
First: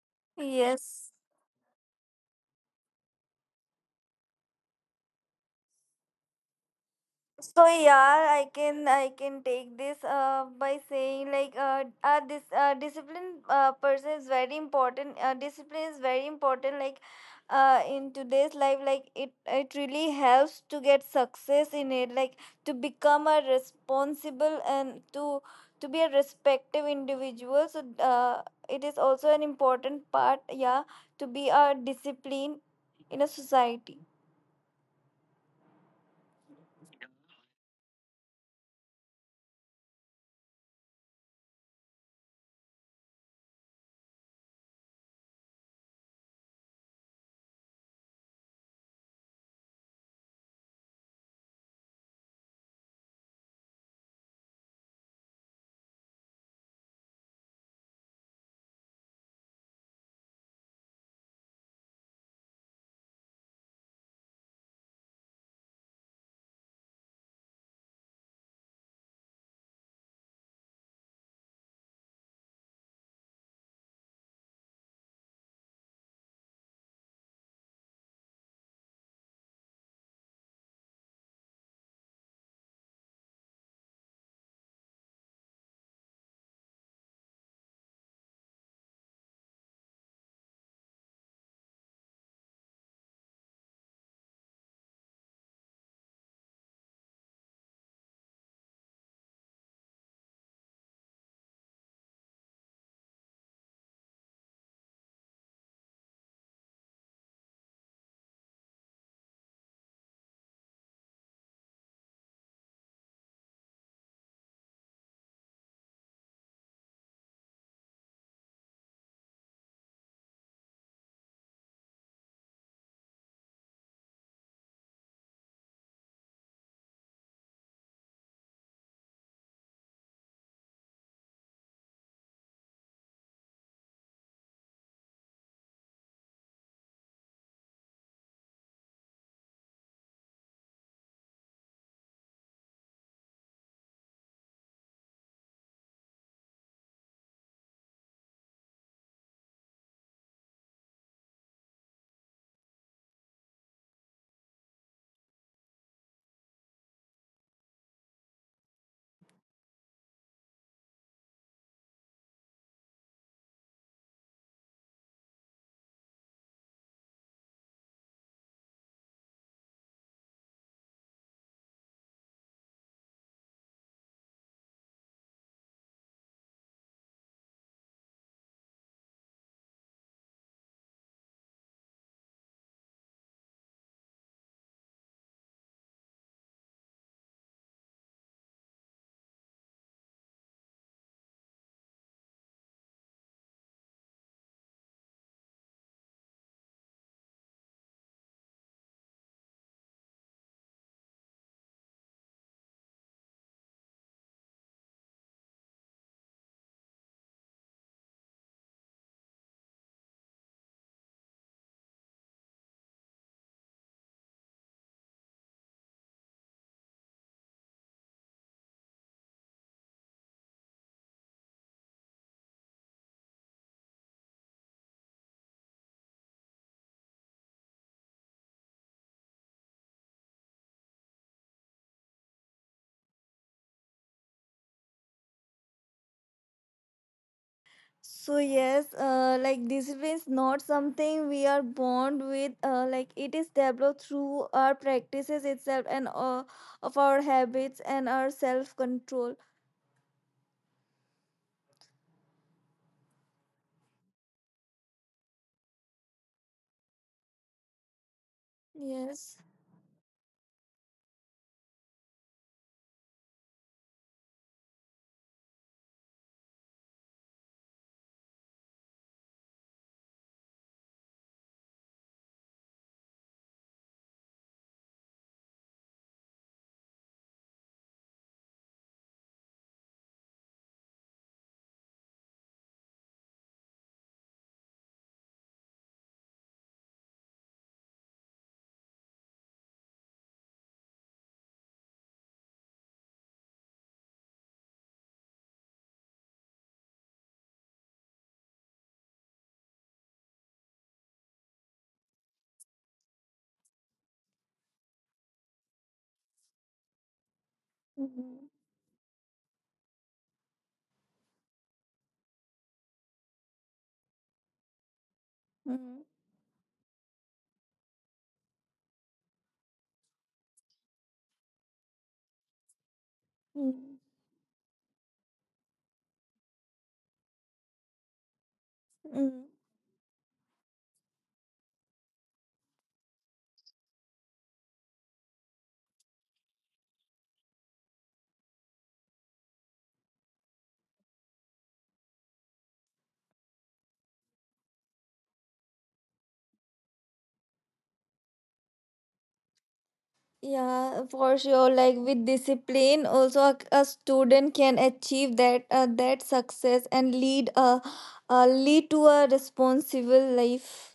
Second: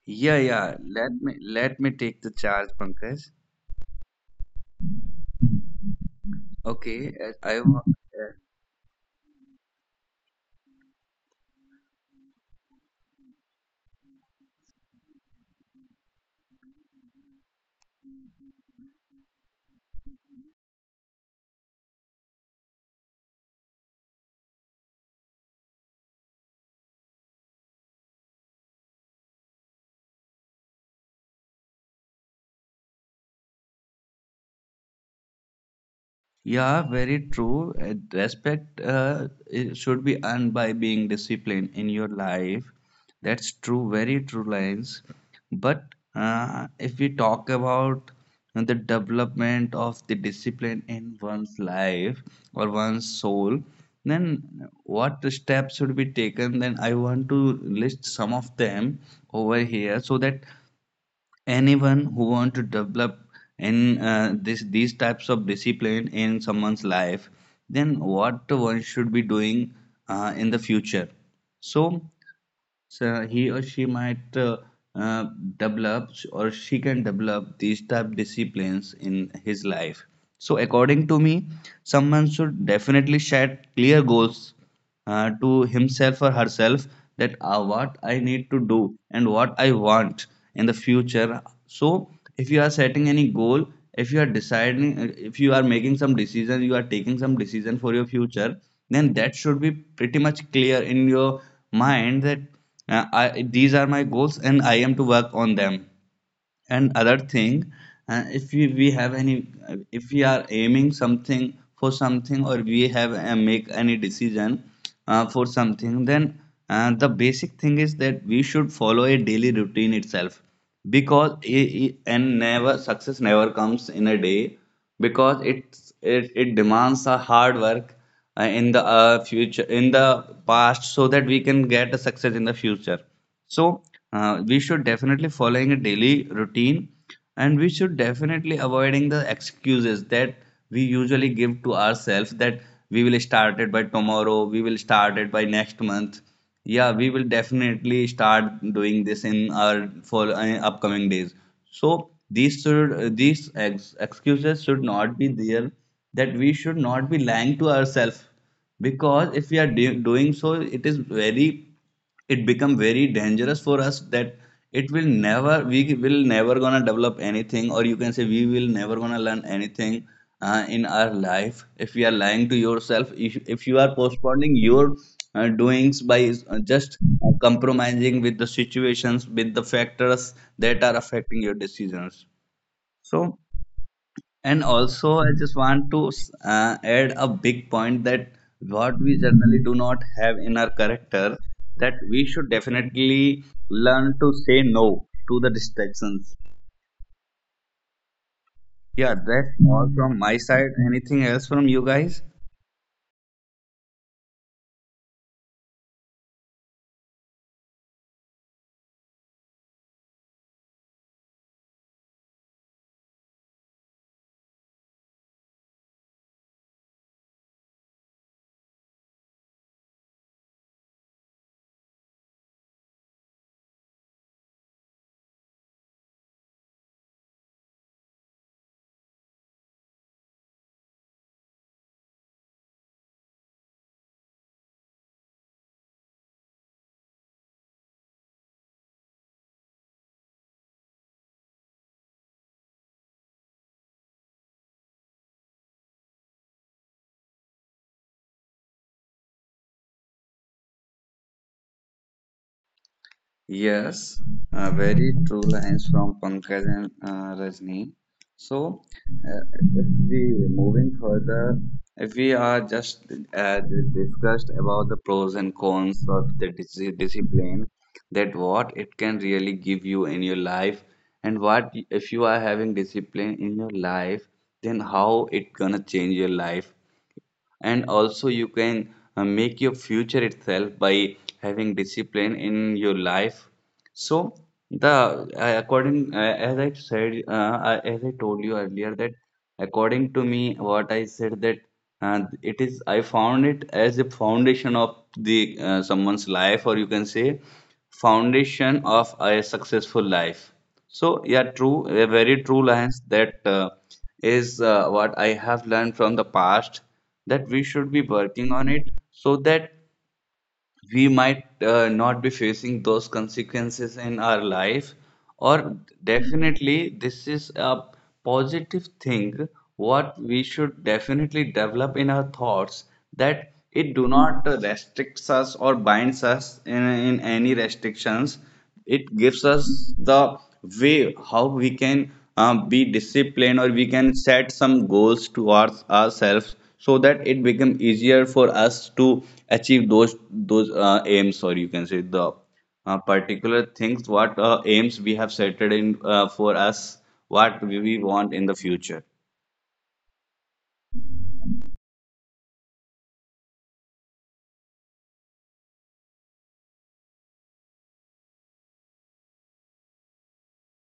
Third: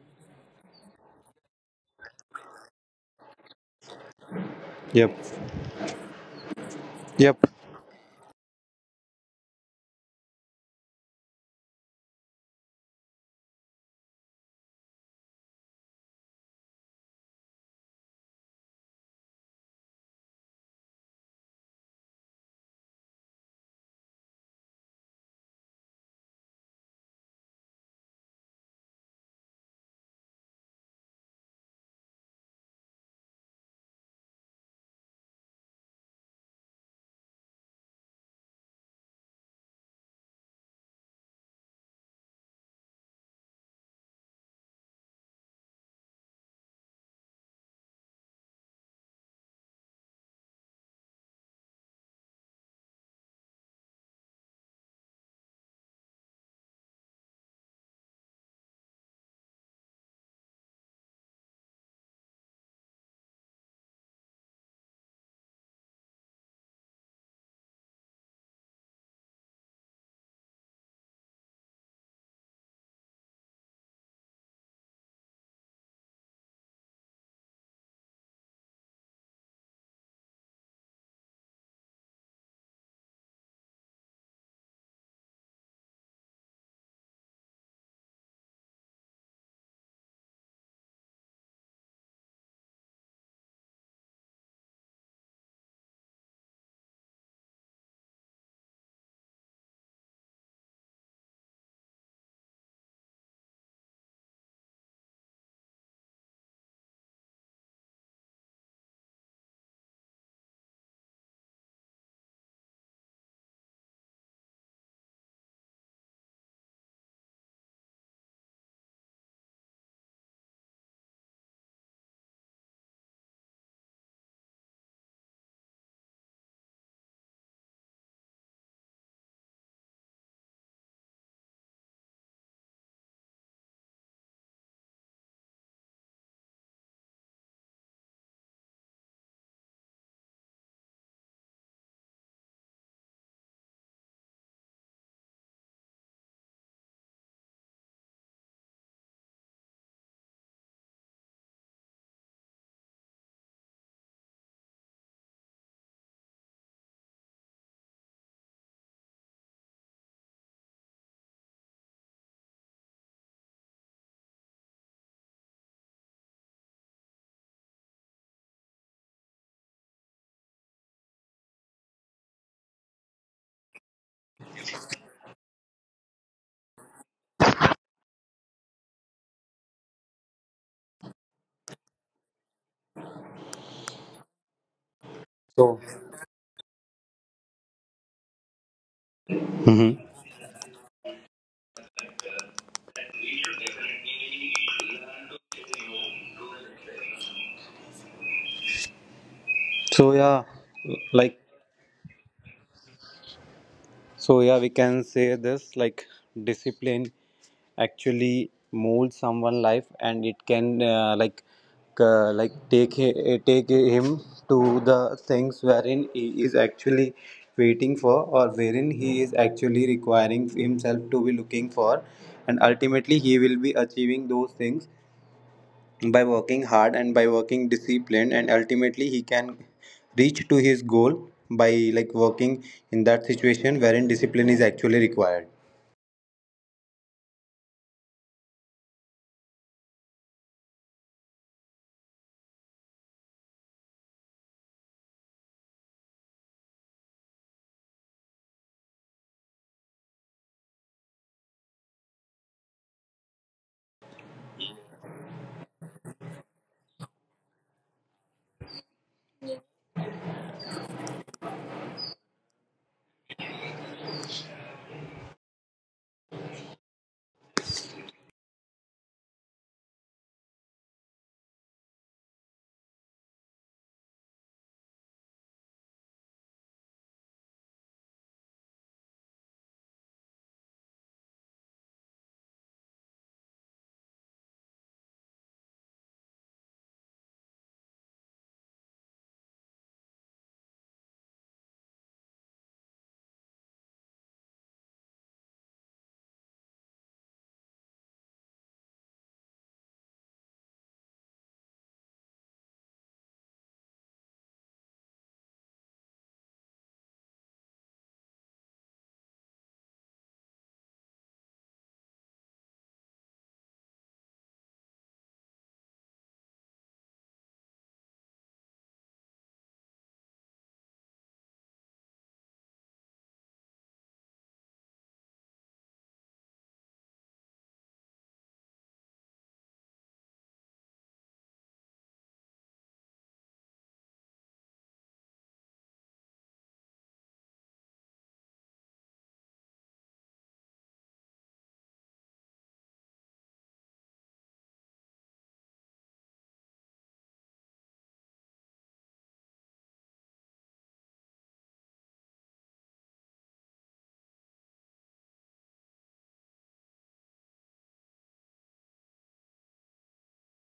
Speaker 1: Yeah, yeah.
Speaker 2: Yes.
Speaker 1: Let me take the charge, Pankaj.
Speaker 3: Yep.
Speaker 1: Okay,
Speaker 3: Yep.
Speaker 2: So yeah, I can take this by saying like this discipline person is very important. Discipline is very important. Like in today's life, like it really helps to get success in it. Like to become a responsible and to be a respective individual. So it is also an important part. Yeah, to be a discipline in a society.
Speaker 1: Yeah, very true. And respect it should be earned by being disciplined in your life. That's true, very true lines. But if we talk about the development of the discipline in one's life or one's soul, then what steps should be taken? Then I want to list some of them over here, so that anyone who want to develop in this these types of discipline in someone's life, then what one should be doing in the future, so so he or she might uh, develop, or she can develop these type disciplines in his life. So according to me, someone should definitely set clear goals to himself or herself, that what I need to do and what I want in the future. So if you are setting any goal, if you are deciding, if you are making some decision, you are taking some decision for your future, then that should be pretty much clear in your mind that these are my goals and I am to work on them. And other thing, if we have any, if we are aiming something for something, or we have make any decision for something, then the basic thing is that we should follow a daily routine itself, because I- and never success never comes in a day, because it demands a hard work in the future, in the past, so that we can get a success in the future. So we should definitely following a daily routine, and we should definitely avoiding the excuses that we usually give to ourselves, that we will start it by tomorrow, we will start it by next month. Yeah, we will definitely start doing this in our for upcoming days. So these should these ex excuses should not be there. That we should not be lying to ourselves, because if we are do doing so, it is very, it become very dangerous for us, that it will never, we will never gonna develop anything, or you can say we will never gonna learn anything in our life, if we are lying to yourself, if you are postponing your doings by just compromising with the situations, with the factors that are affecting your decisions. So and also, I just want
Speaker 3: So.
Speaker 1: to add a big point that what we generally do not
Speaker 3: Mm-hmm.
Speaker 1: have in our character, that we should definitely learn to say no to the distractions. Yeah, that's all from
Speaker 3: So
Speaker 1: my
Speaker 3: yeah,
Speaker 1: side. Anything else
Speaker 3: like.
Speaker 1: from you guys?
Speaker 3: So yeah, we can say this, like discipline actually molds someone life, and it can like take take him to the things wherein he is actually waiting for, or wherein he is actually requiring himself to be looking for, and ultimately he will be achieving those things by working hard and by working disciplined, and ultimately he can reach to his goal by like working in that situation wherein discipline is actually required.
Speaker 2: So yes, like discipline is not something we are born with. Like it is developed through our practices itself and of our habits and our self control.
Speaker 1: Yes, very true lines from Pankaj and Rajni. So,
Speaker 2: Yes.
Speaker 1: if we moving further, if we are just discussed about the pros and cons of the discipline, that what it can really give you in your life, and what if you are having discipline in your life, then how it gonna change your life, and also you can make your future itself by having discipline in your life. So the according as I said I- as I told you earlier that according to me what I said, that it is, I found it as a foundation of the someone's life, or you can say foundation of a successful life. So, yeah, true, a very true lines that is what I have learned from the past, that we should be working
Speaker 2: Mhm.
Speaker 1: on it, so that we might not be facing those consequences in our life, or
Speaker 2: Mhm.
Speaker 1: definitely this is a positive thing what we should definitely develop in our thoughts, that it
Speaker 2: Mhm.
Speaker 1: do not restricts us or binds us in any restrictions. It gives
Speaker 2: Mhm.
Speaker 1: us the way how we can be disciplined, or we can set some goals towards ourselves, so that it become easier for us to achieve those aims, or you can say the particular things what aims we have set in for us, what we want in the future.
Speaker 2: Yeah, for sure. Like with discipline, also a student can achieve that, that success and lead a, lead to a responsible life.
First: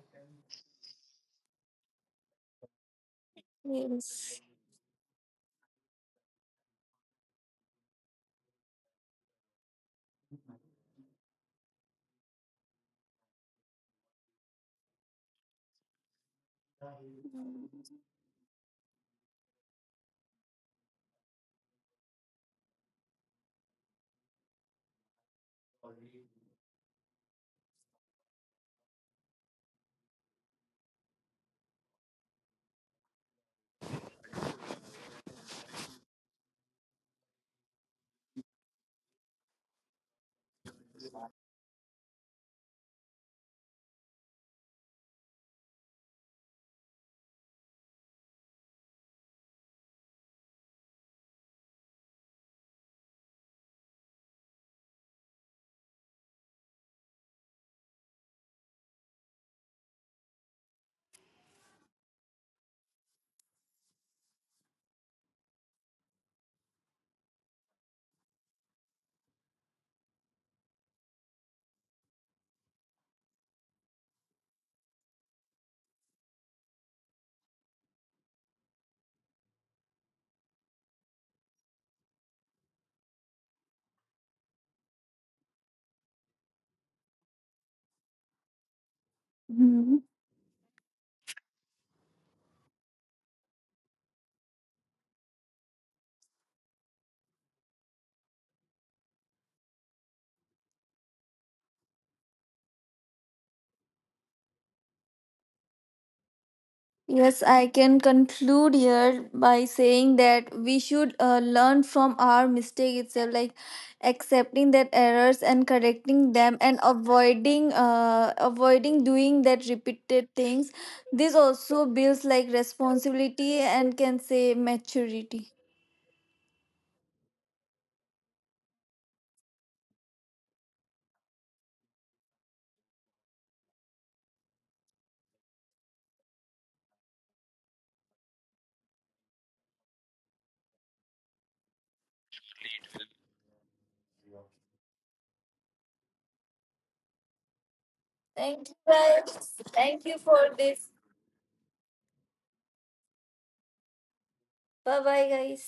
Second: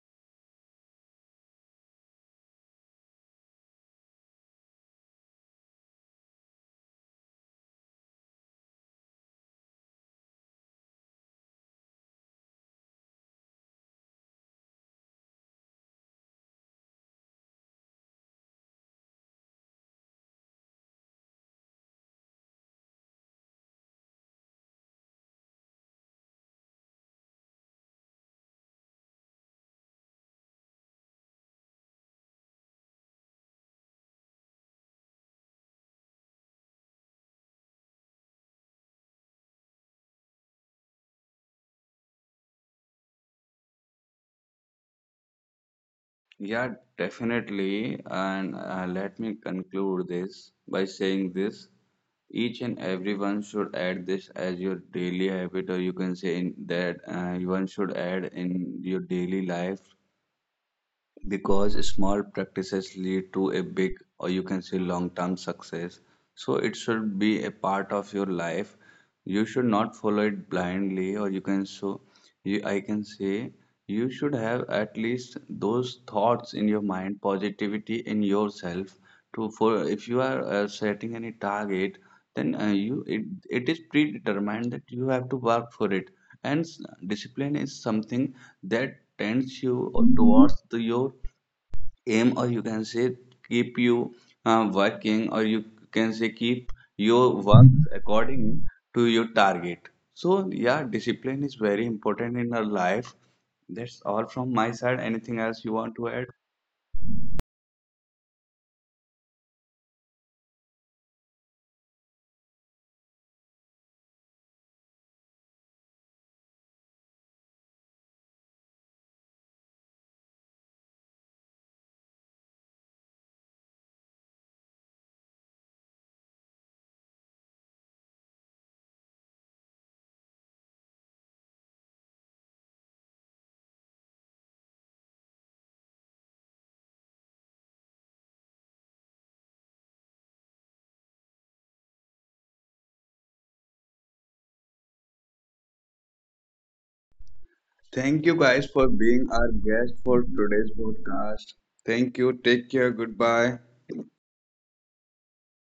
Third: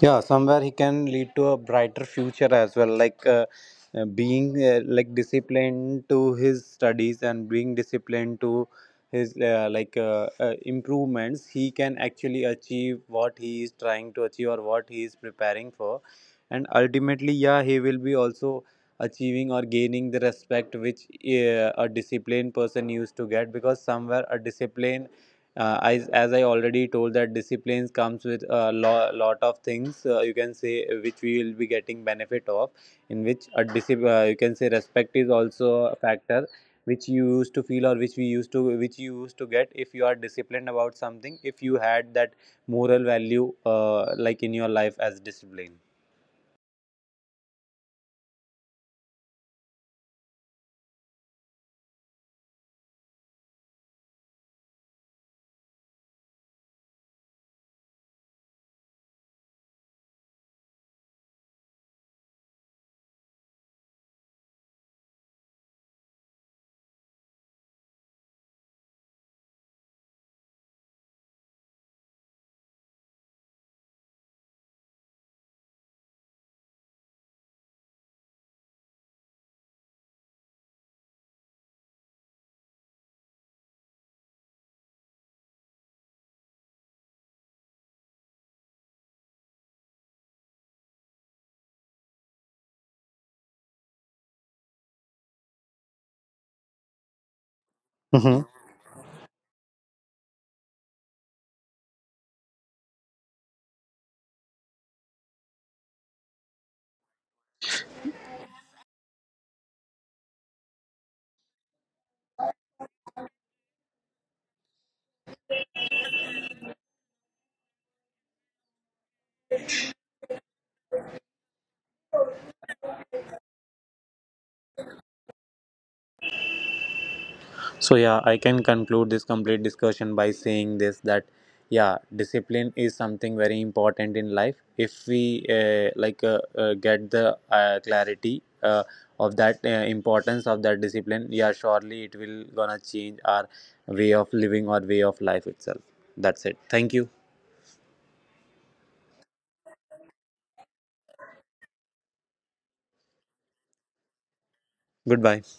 Speaker 3: Yeah, somewhere he can lead to a brighter future as well, like
Speaker 2: Yes.
Speaker 3: being like disciplined to his studies, and being disciplined to his improvements, he can actually achieve what he is trying to achieve, or what he is preparing for. And ultimately, yeah, he will be also achieving or gaining the respect which a disciplined person used to get, because somewhere a discipline, as I already told, that disciplines comes with a lot of things, you can say which we will be getting benefit of, in which a discipline, you can say respect is also a factor which you used to feel, or which we used to, which you used to get if you are disciplined about something, if you had that moral value like in your life as discipline.
Speaker 1: Yeah, definitely. And let me conclude this by saying this. Each and everyone should add this as your daily habit, or you can say in that one should add in your daily life, because small practices lead to a big, or you can say long term success. So it should be a part of your life, you should not follow it blindly, or you can so you, I can say you should have at least those thoughts in your mind, positivity in yourself, to for, if you are setting any target, then it is predetermined that you have to work for it. And discipline is something that tends you
Speaker 2: Hmm.
Speaker 1: towards your aim, or you can say keep you working, or you can say keep your work according to your target. So yeah, discipline is very important in our life. That's all from my side, anything else you want to add?
Speaker 2: Yes, I can conclude here by saying that we should learn from our mistake itself, like accepting that errors and correcting them, and avoiding doing that repeated things. This also builds like responsibility and can say maturity.
Speaker 3: So yeah, I can conclude this complete discussion by saying this, that yeah, discipline is something very important in life. If we get the clarity of that importance of that discipline, yeah, surely it will gonna change our way of living or way of life itself. That's it. Thank you.
Speaker 1: Thank you guys
Speaker 2: Thank you
Speaker 1: for being our
Speaker 2: guys.
Speaker 1: guest
Speaker 2: Thank you
Speaker 1: for
Speaker 2: for
Speaker 1: today's
Speaker 2: this.
Speaker 1: podcast. Thank you, take care, goodbye.
Speaker 2: Bye bye
Speaker 3: Goodbye.
Speaker 2: guys.